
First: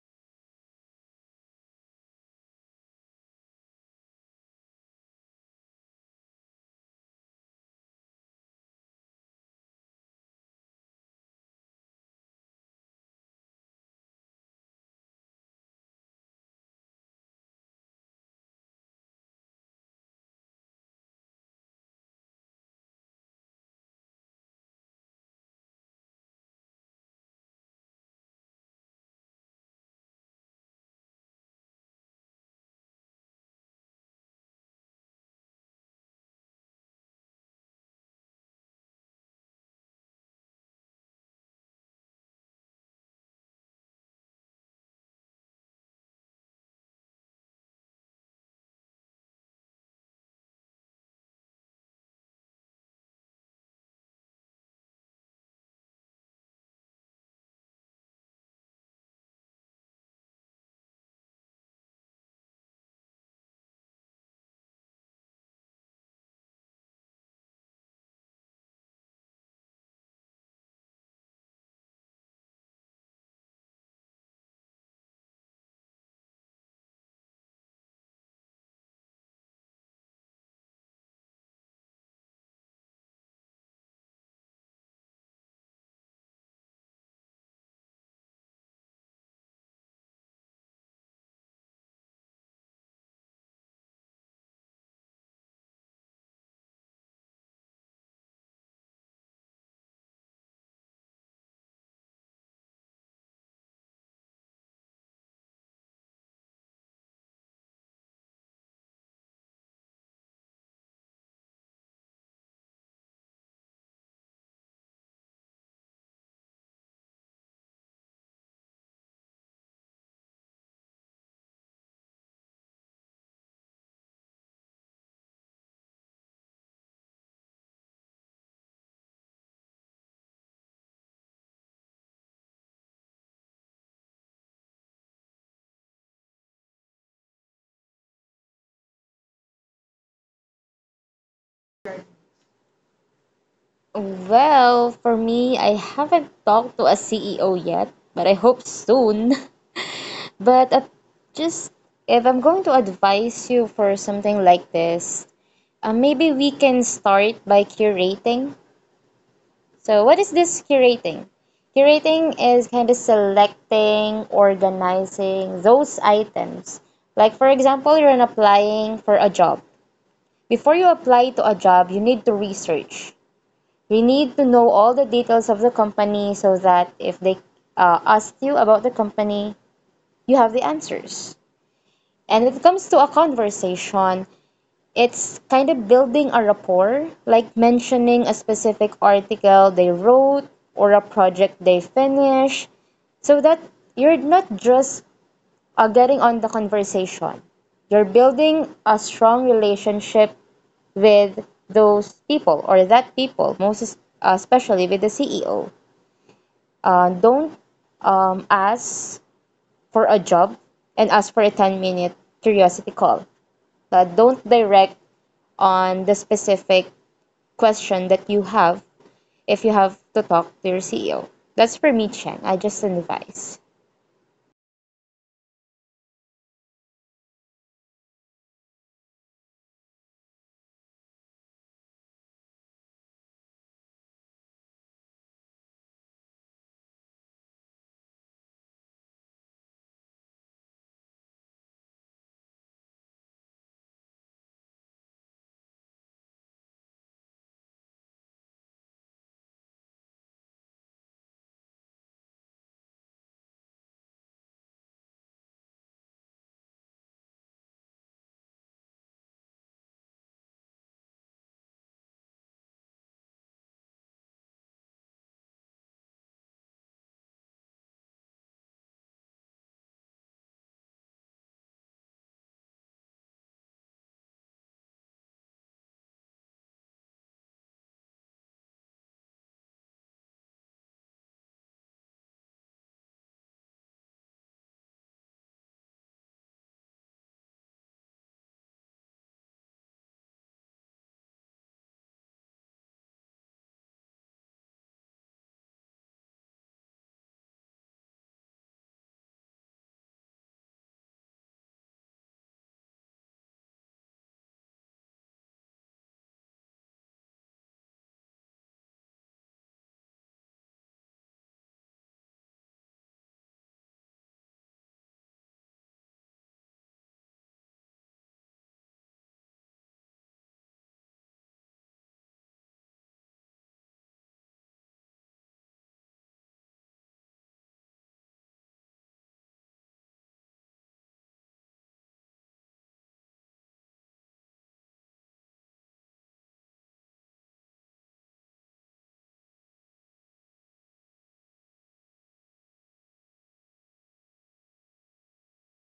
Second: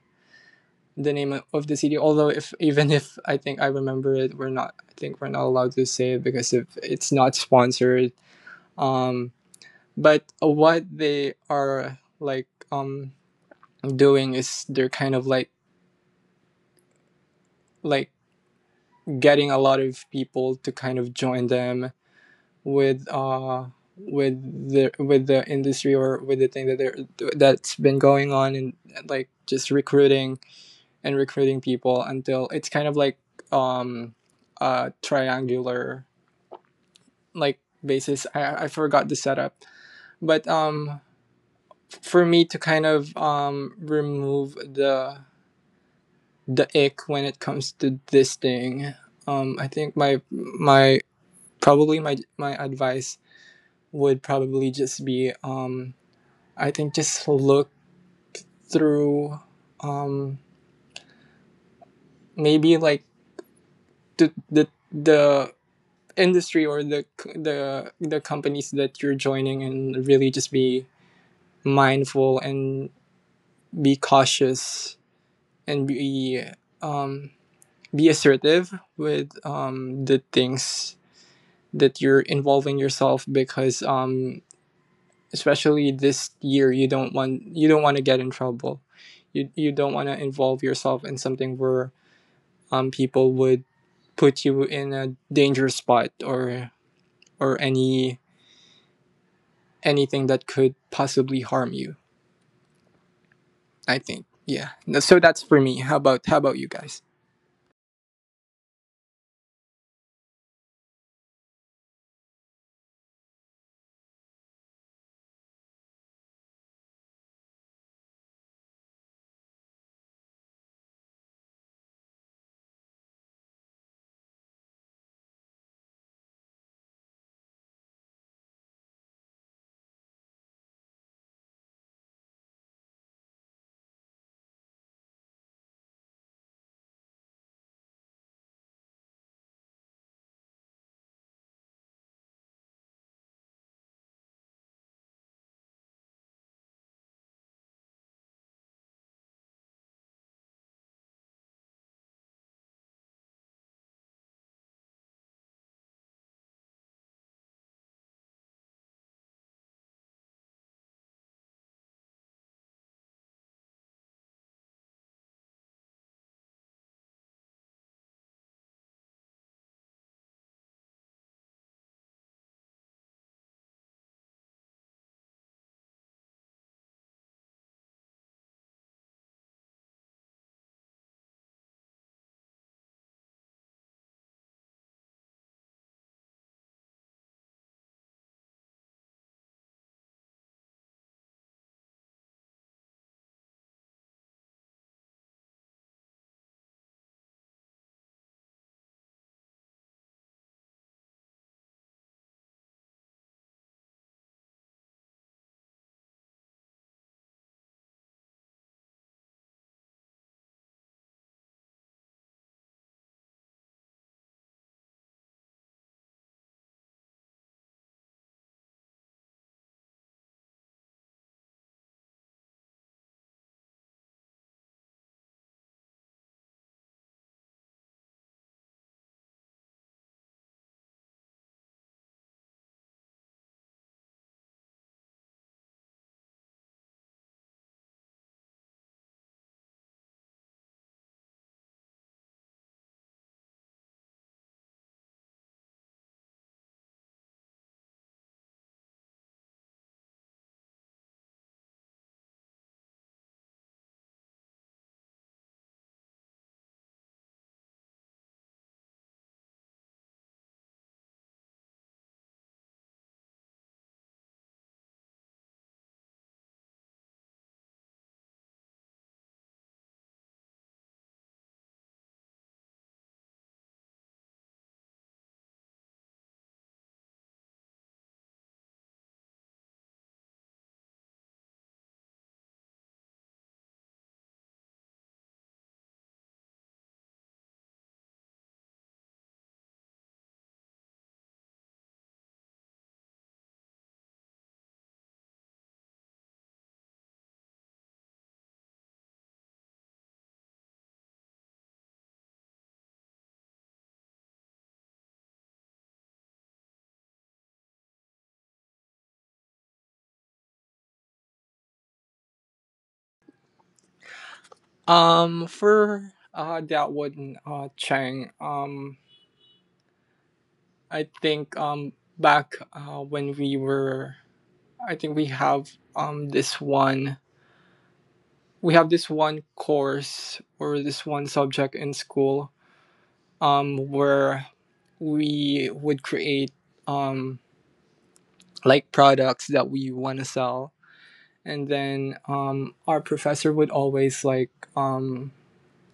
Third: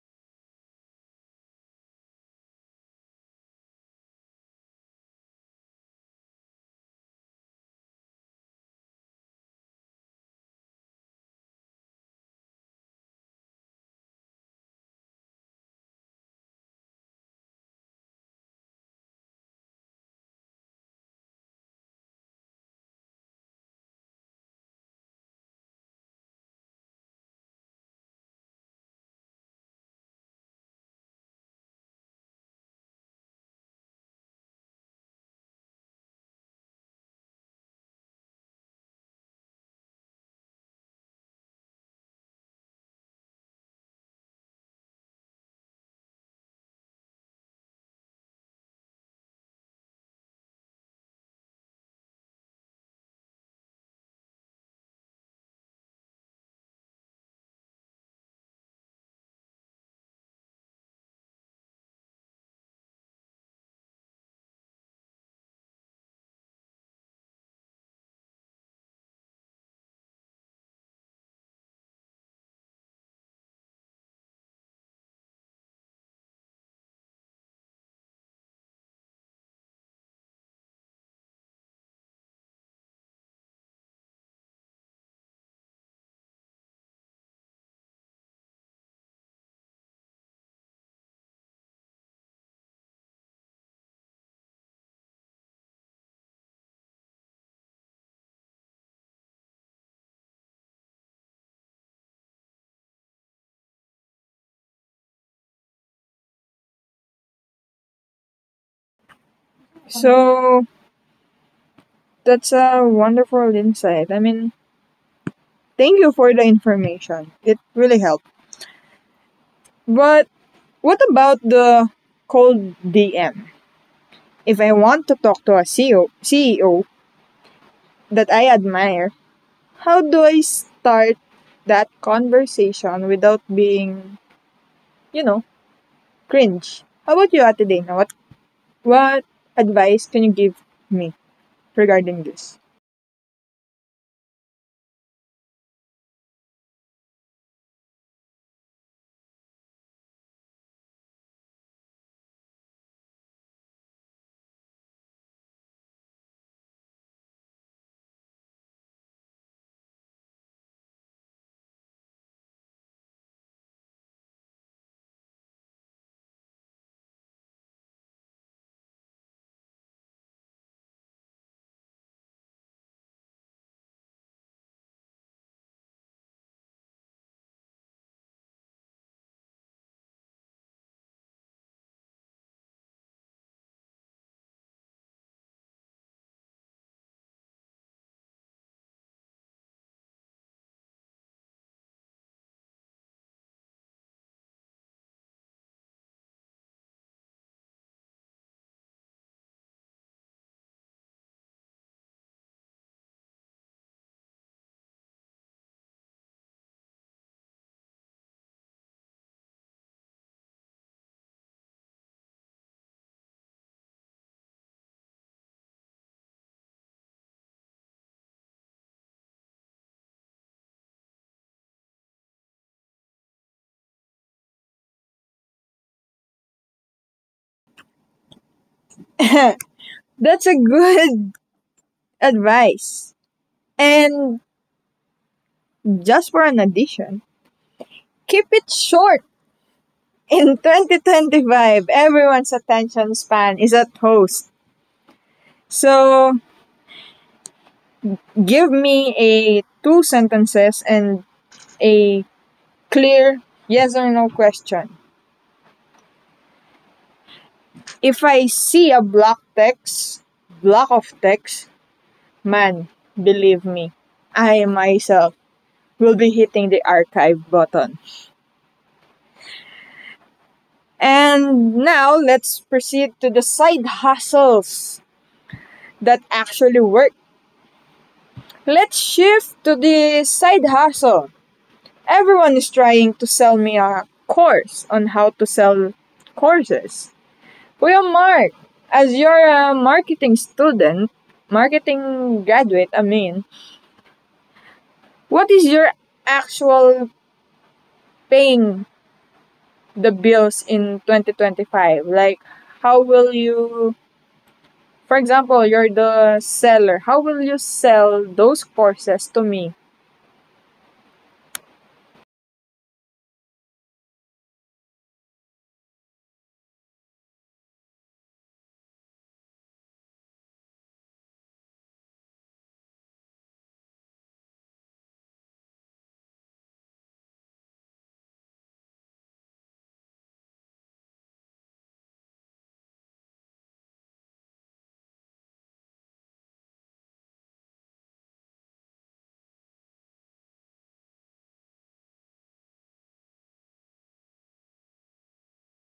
the name of the city. Although if even if I think I remember it, we're not. I think we're not allowed to say it because if it's not sponsored. Um, but what they are like doing is they're kind of like getting a lot of people to kind of join them with uh with with the industry or with the thing that they're that's been going on, and like just recruiting and recruiting people until it's kind of like um a triangular like basis, I forgot the setup. But for me to kind of remove the ick when it comes to this thing, I think my probably my advice would probably just be I think just look through um maybe like the industry or the companies that you're joining, and really just be mindful and be cautious and um be assertive with the things that you're involving yourself, because especially this year you don't want to get in trouble, you don't want to involve yourself in something where people would put you in a dangerous spot or any anything that could possibly harm you. I think yeah. No, so that's for me. How about how about you guys?
So, that's a wonderful insight. I mean, thank you for the information. It really helped. But what about the cold DM? If I want to talk to a CEO that I admire, how do I start that conversation without being, you know, cringe? How about you, Ate Dana? What advice can you give me regarding this?
well, for me, I haven't talked to a CEO yet, but I hope soon. But just if I'm going to advise you for something like this, maybe we can start by curating. So, what is this curating? Curating is kind of selecting, organizing those items. Like, for example, you're an applying for a job. Before you apply to a job, you need to research. You need to know all the details of the company so that if they ask you about the company, you have the answers. And when it comes to a conversation, it's kind of building a rapport, like mentioning a specific article they wrote or a project they finished, so that you're not just getting on the conversation. You're building a strong relationship with those people or that people, most especially with the CEO. Don't ask for a job and ask for a 10-minute minute curiosity call. Don't direct on the specific question that you have if you have to talk to your CEO. That's for me, Cheng. I just advise.
That's a good advice. And just for an addition, keep it short. In 2025, everyone's attention span is at host. So give me a two sentences and a clear yes or no question. If I see a block of text, man, believe me, I myself will be hitting the archive button. And now let's proceed to the side hustles that actually work. Let's shift to the side hustle. Everyone is trying to sell me a course on how to sell courses. Well, Mark, as you're a marketing student, marketing graduate, I mean, what is your actual paying the bills in 2025? Like, how will you— for example, you're the seller. How will you sell those courses to me?
For that one, Chang, I think back when we were, I think we have this one, we have this one course or this one subject in school where we would create um, like products that we want to sell. And then our professor would always um,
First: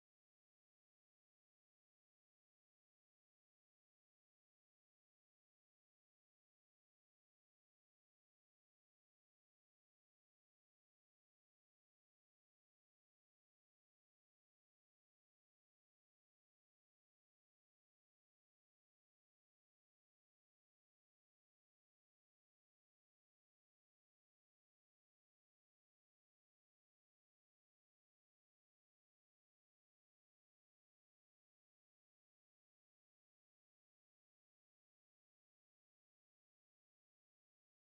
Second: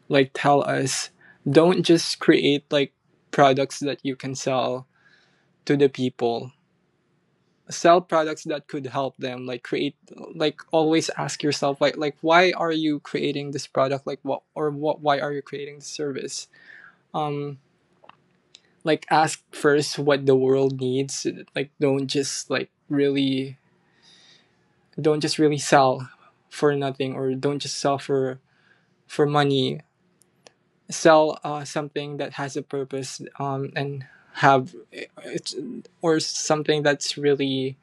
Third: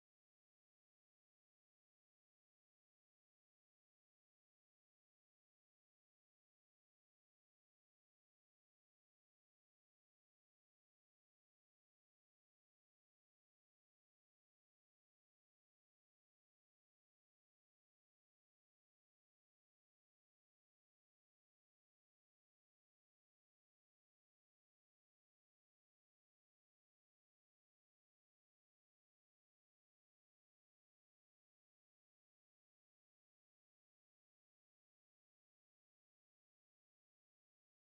like tell us, don't just create like products that you can sell to the people, sell products that could help them like create, like always ask yourself like why are you creating this product Like what or what, why are you creating this service? um like ask first what the world needs. Don't just like really don't just really sell for nothing, or don't just sell for money. Sell something that has a purpose, and have it's or something that's really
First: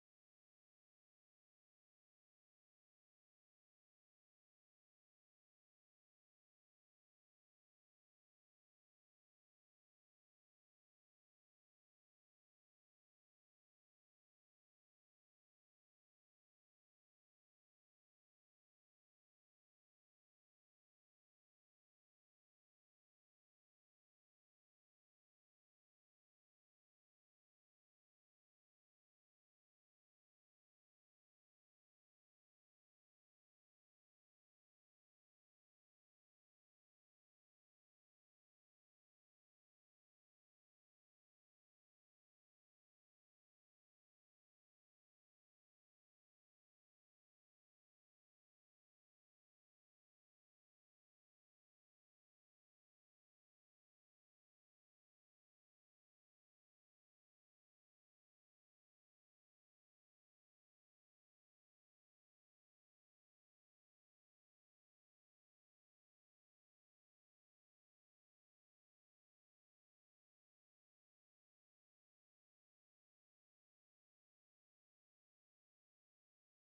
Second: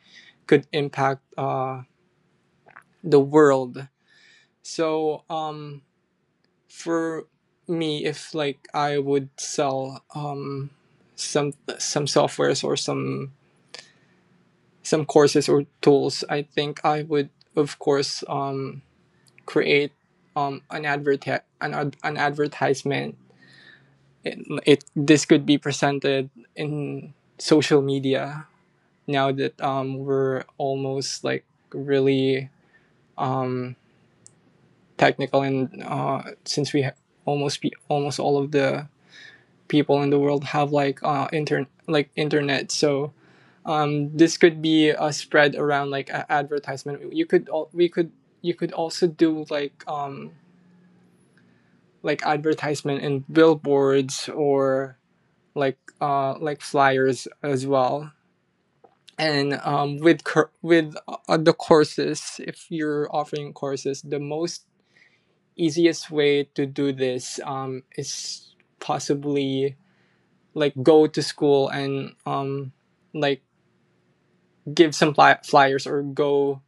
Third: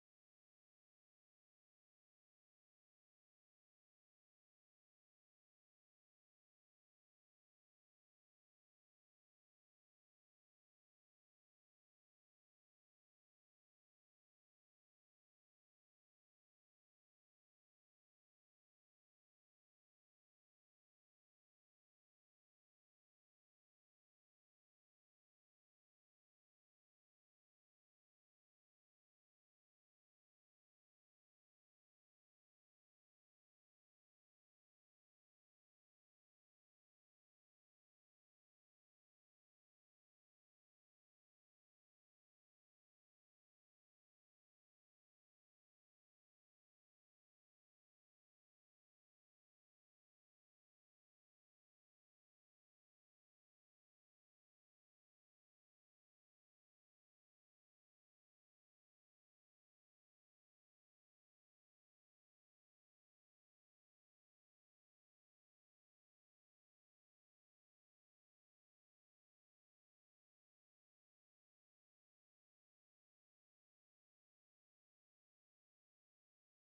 could impact the world. So for me, if I would sell some some softwares, or some courses or tools, I think I would, of course, create an advertisement. It this could be presented in social media now that we're almost really, um, technical, and almost be almost all of the people in the world have internet. So this could be a spread around advertisement. You could al- we could You could also do advertisement in billboards, or flyers as well. And with cur- with the courses, if you're offering courses, the most easiest way to do this is possibly go to school and like give some flyers, or go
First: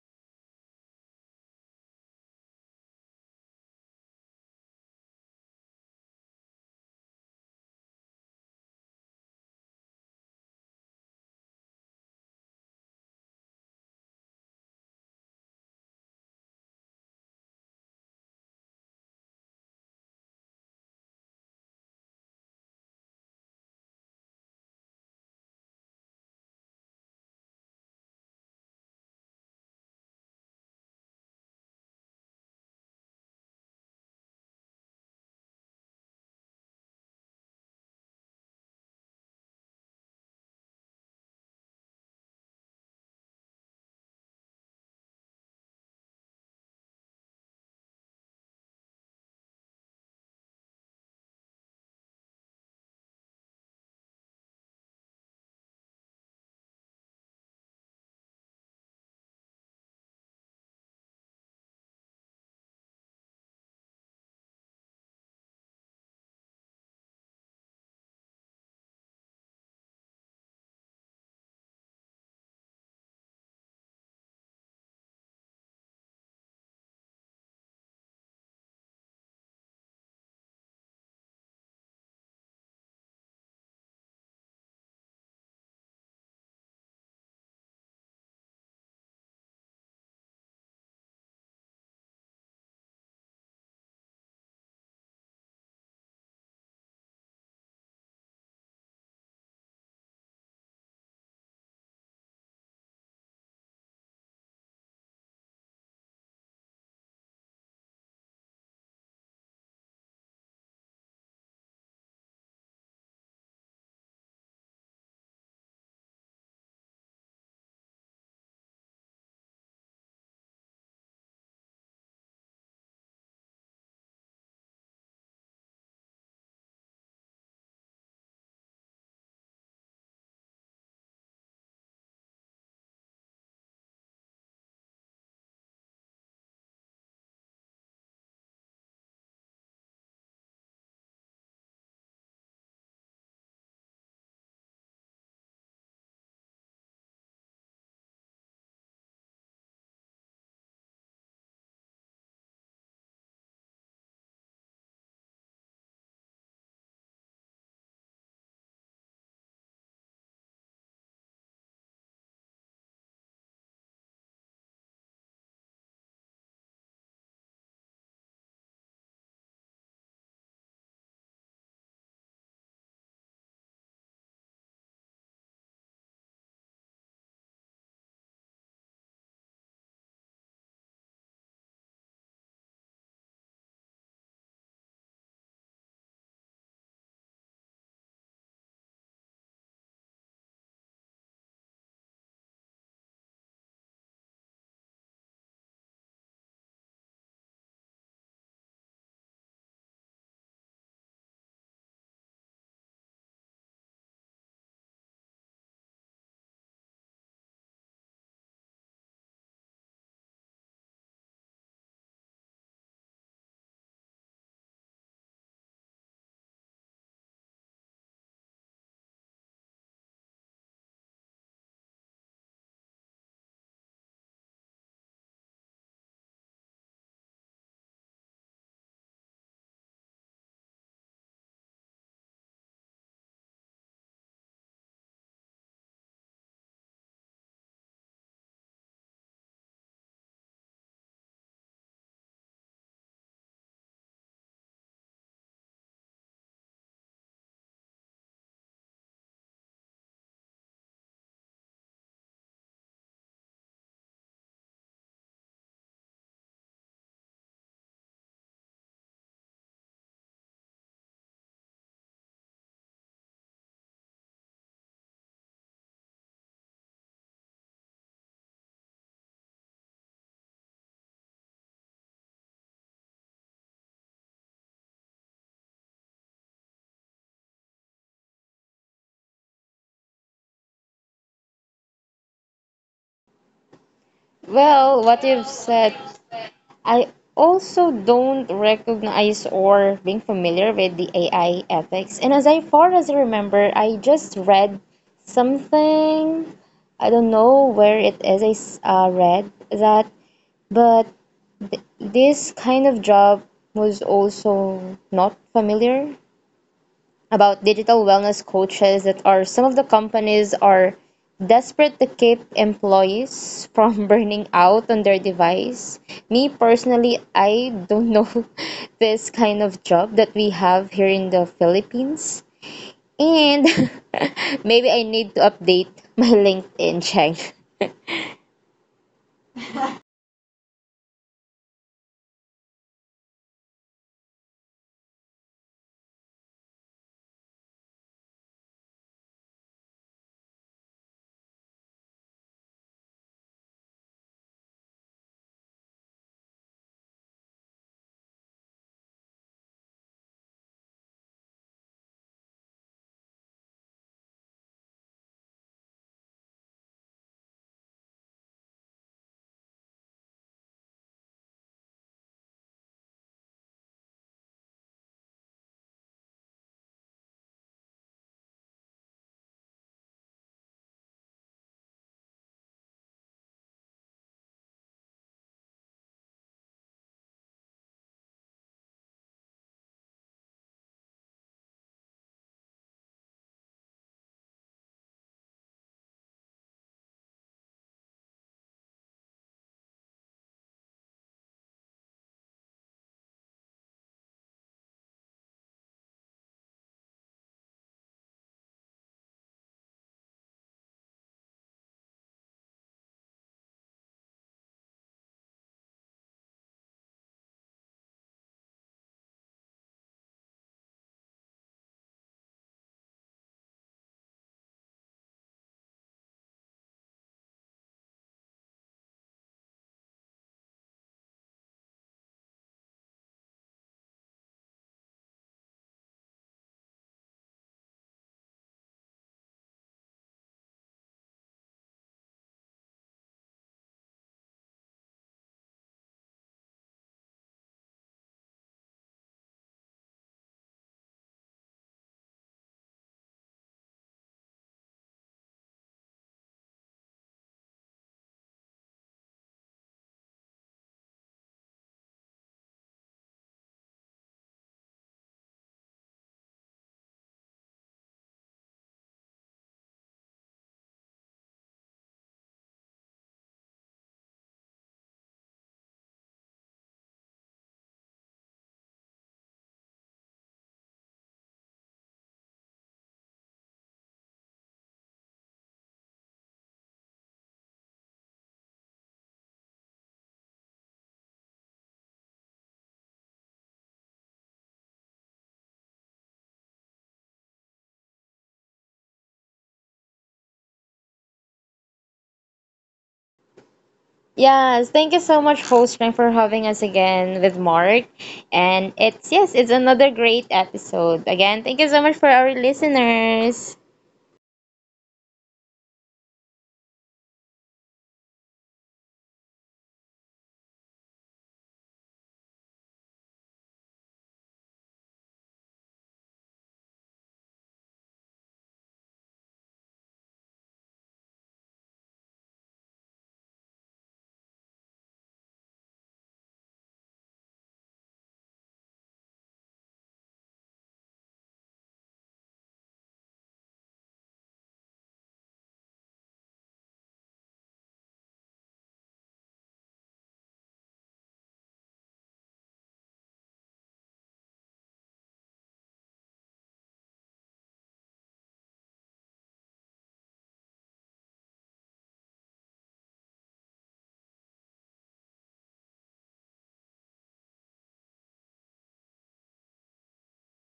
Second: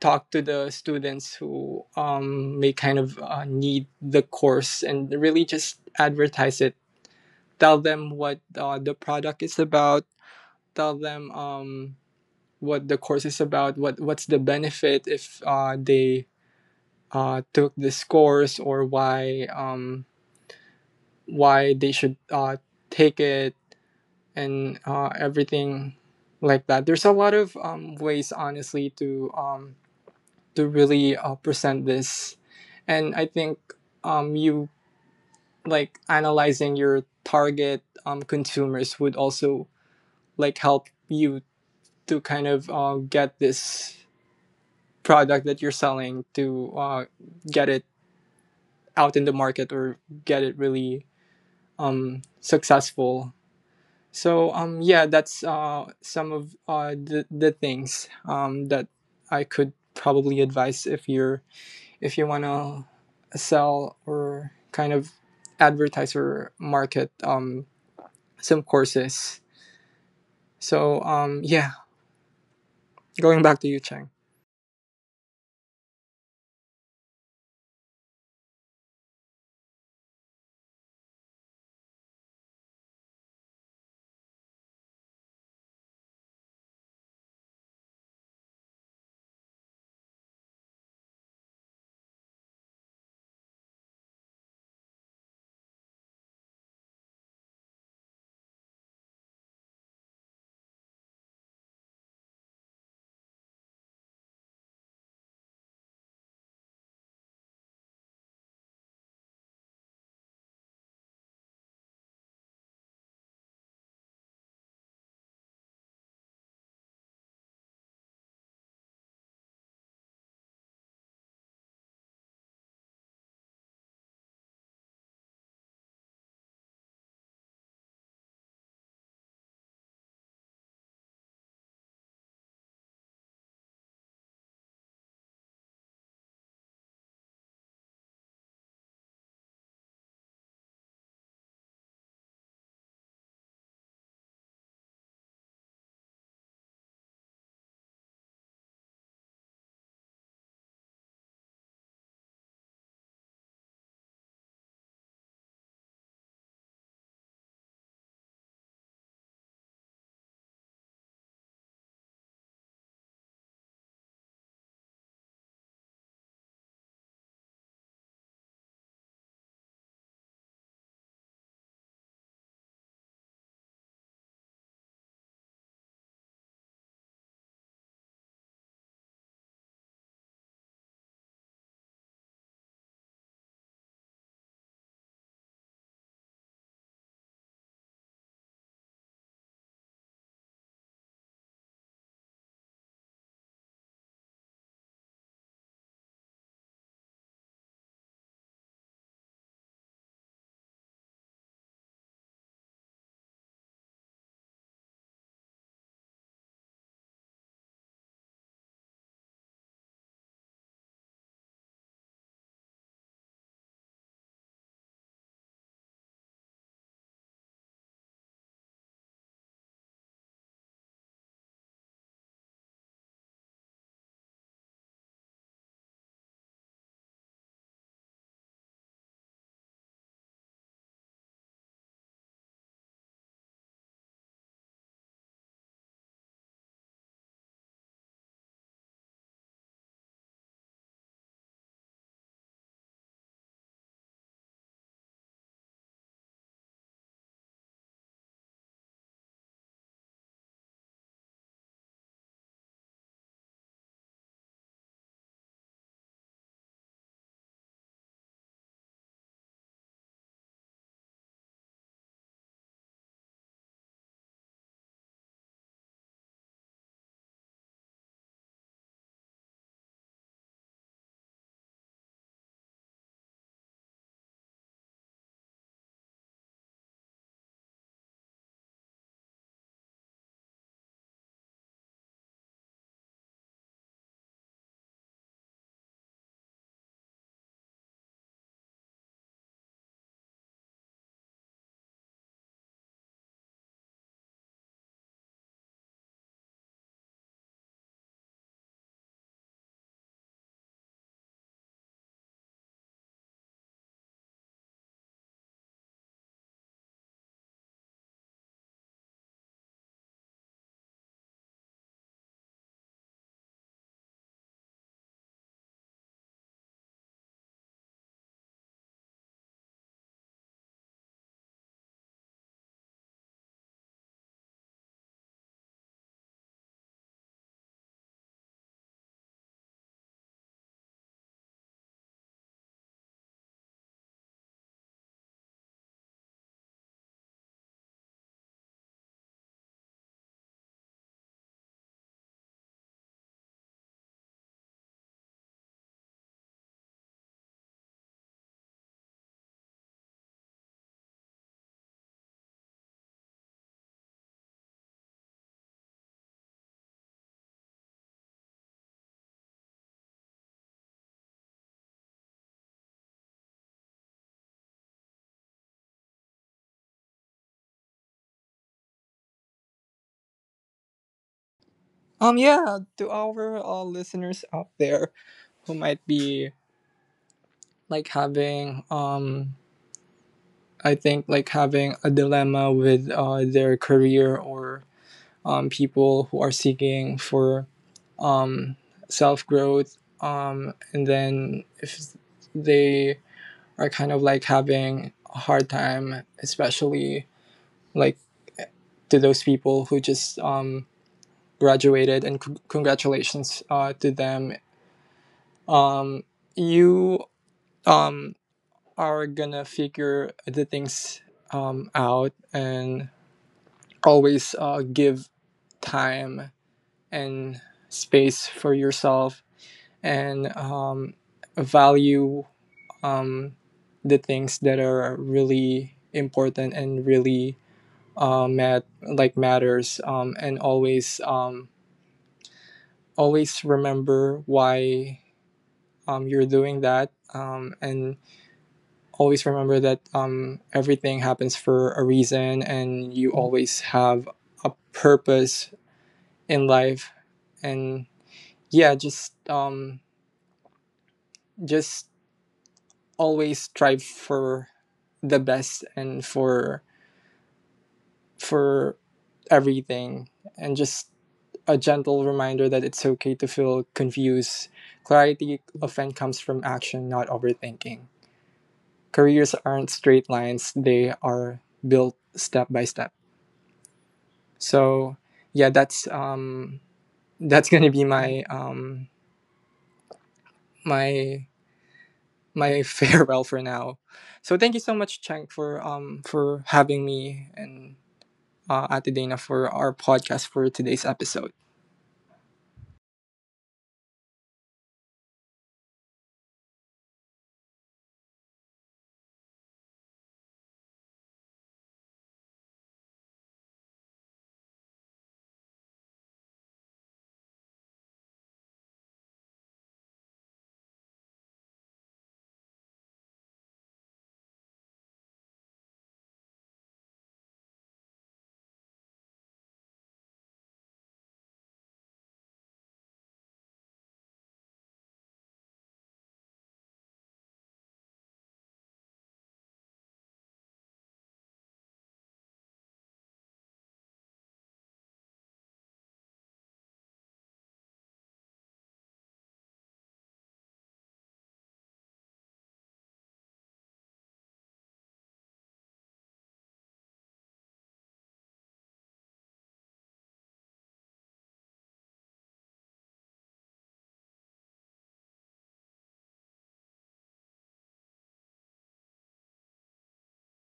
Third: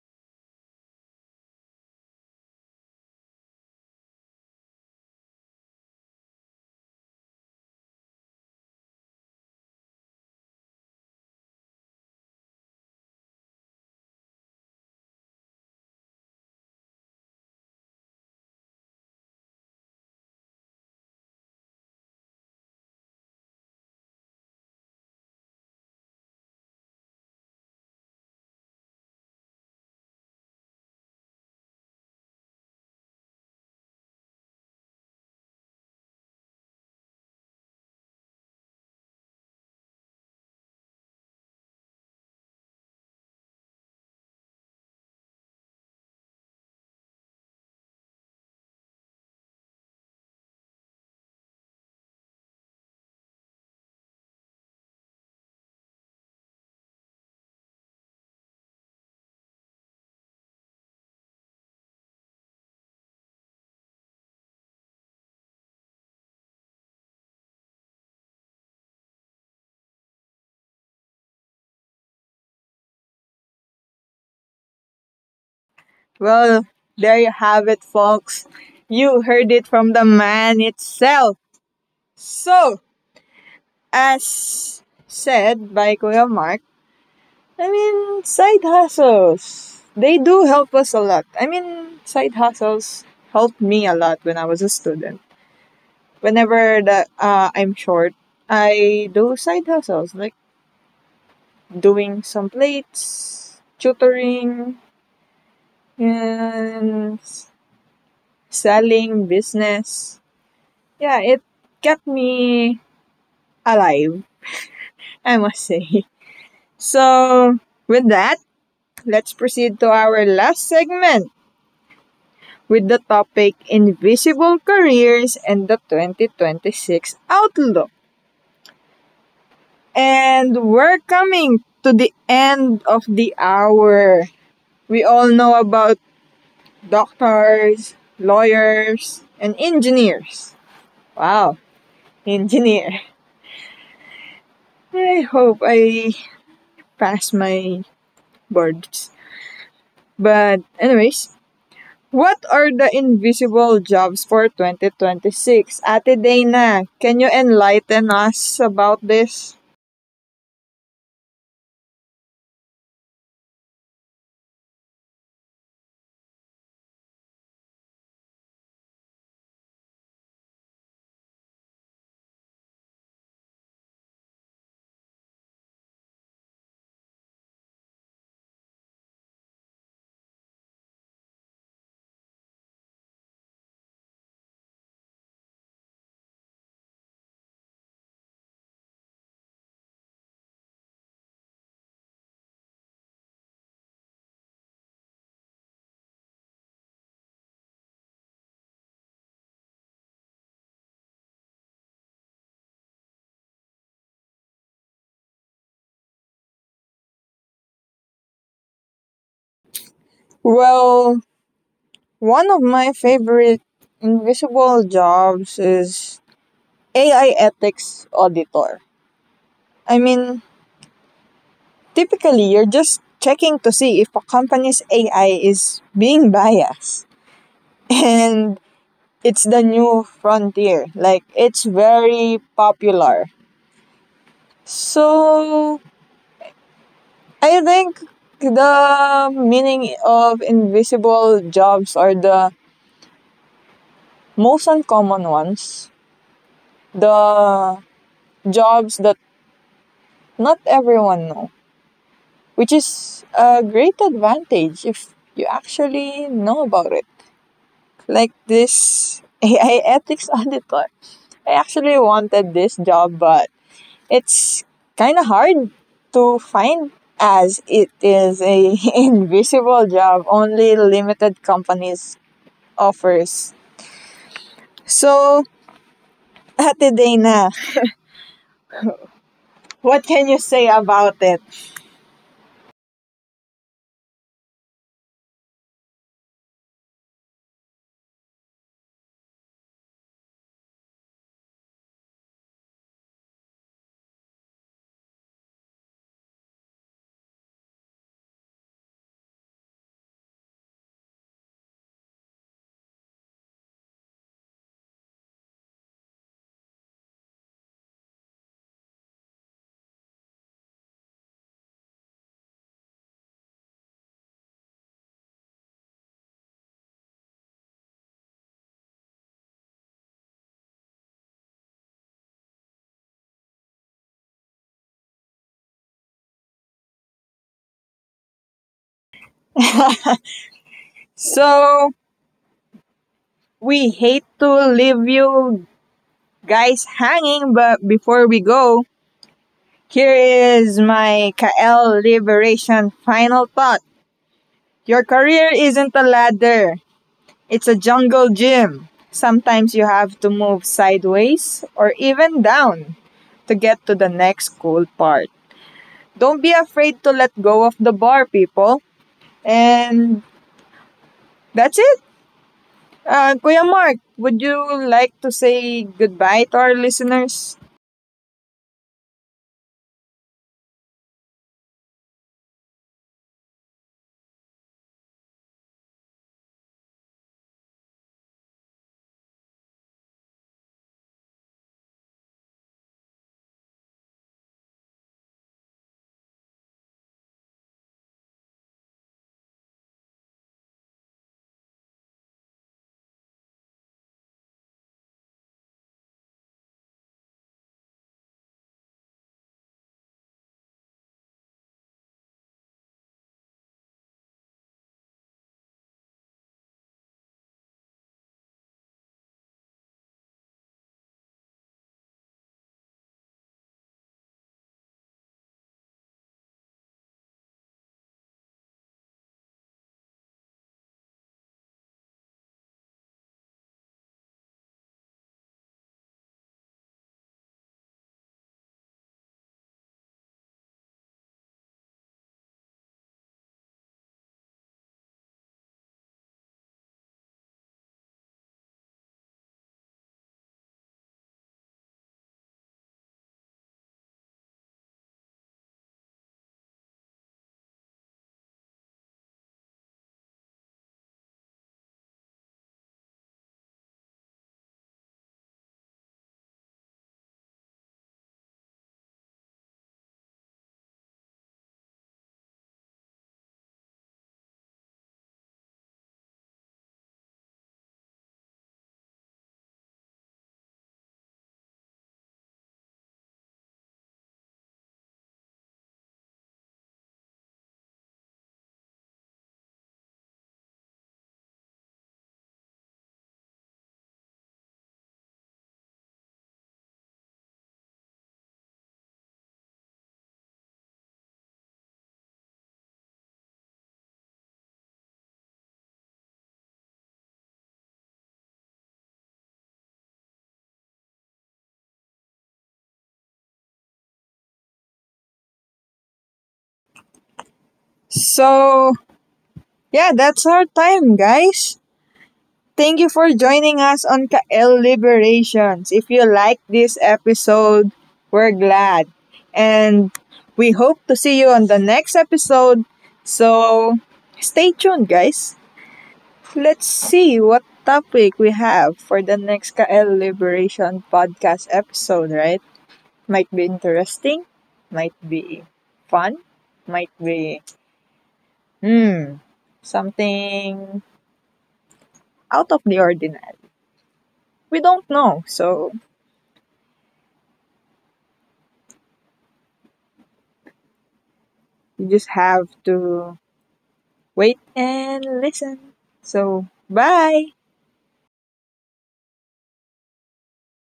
talk to the students who may kind of need the course, and really just advertise it. Tell them what the product is about. Tell them what the course is about, what what's the benefit if they took this course, or why they should take it, and everything like that. There's a lot of ways, honestly, to really present this, and I think you like analyzing your target consumers would also help you to kind of get this product that you're selling to get it out in the market, or get it really successful. So yeah, that's some of the things that I could probably advise if you're, if you wanna sell, or kind of advertise or market some courses. So yeah, going back to you, Cheng.
Well, there you have it, folks. You heard it from the man itself. So, as said by Kuya Mark, I mean, side hustles. They do help us a lot. I mean, side hustles helped me a lot when I was a student. Whenever the, I'm short, I do side hustles like doing some plates, tutoring, and selling business. Yeah, it kept me alive, I must say. So, with that, let's proceed to our last segment with the topic Invisible Careers and the 2026 Outlook. And we're coming to the end of the hour. We all know about doctors, lawyers, and engineers. Wow, engineer. I hope I pass my boards. But anyways, what are the invisible jobs for 2026? Ate Dana, can you enlighten us about this? Well, one of my favorite invisible jobs is AI ethics auditor. I mean, typically you're just checking to see if a company's AI is being biased. And it's the new frontier. Like it's very popular. So I think the meaning of invisible jobs are the most uncommon ones, the jobs that not everyone know, which is a great advantage if you actually know about it. Like this AI ethics auditor. I actually wanted this job, but it's kind of hard to find, as it is a invisible job only limited companies offers. So, Ate Dana, what can you say about it?
Well, what you've said I also don't recognize or being familiar with the AI ethics. And as I far as I remember, I just read something, I don't know where it is, read that, but this kind of job was also not familiar about digital wellness coaches that are some of the companies are desperate to keep employees from burning out on their device. Me personally, I don't know this kind of job that we have here in the Philippines. And maybe I need to update my LinkedIn check.
So, we hate to leave you guys hanging, but before we go, here is my KL Liberation final thought. Your career isn't a ladder. It's a jungle gym. Sometimes you have to move sideways or even down to get to the next cool part. Don't be afraid to let go of the bar, people. And that's it. Kuya Mark, would you like to say goodbye to our listeners?
Yeah, to our listeners out there who might be having I think having a dilemma with their career, or people who are seeking for um, self growth. And then if they are kind of having a hard time, especially like to those people who just graduated, and congratulations to them. Um, you um, are gonna figure the things out, and always give time and space for yourself, and value um, the things that are really important and really matters, and always remember why you're doing that, and always remember that everything happens for a reason, and you always have a purpose in life. And yeah, just always strive for the best, and for for everything, and just a gentle reminder that it's okay to feel confused. Clarity often comes from action, not overthinking. Careers aren't straight lines, they are built step by step. So yeah, that's going to be my my my farewell for now. So, thank you so much, Cheng, for having me, and Ate Dana, for our podcast for today's episode.
Yes, thank you so much, host Frank, for having us again with Mark. And it's, yes, it's another great episode. Again, thank you so much for our listeners.
So, yeah, that's our time, guys. Thank you for joining us on KL Liberations. If you like this episode, we're glad. And we hope to see you on the next episode. So stay tuned, guys. Let's see what topic we have for the next KL Liberation podcast episode, right? Might be interesting, might be fun, might be, hmm, something out of the ordinary. We don't know. So you just have to wait and listen. So, bye.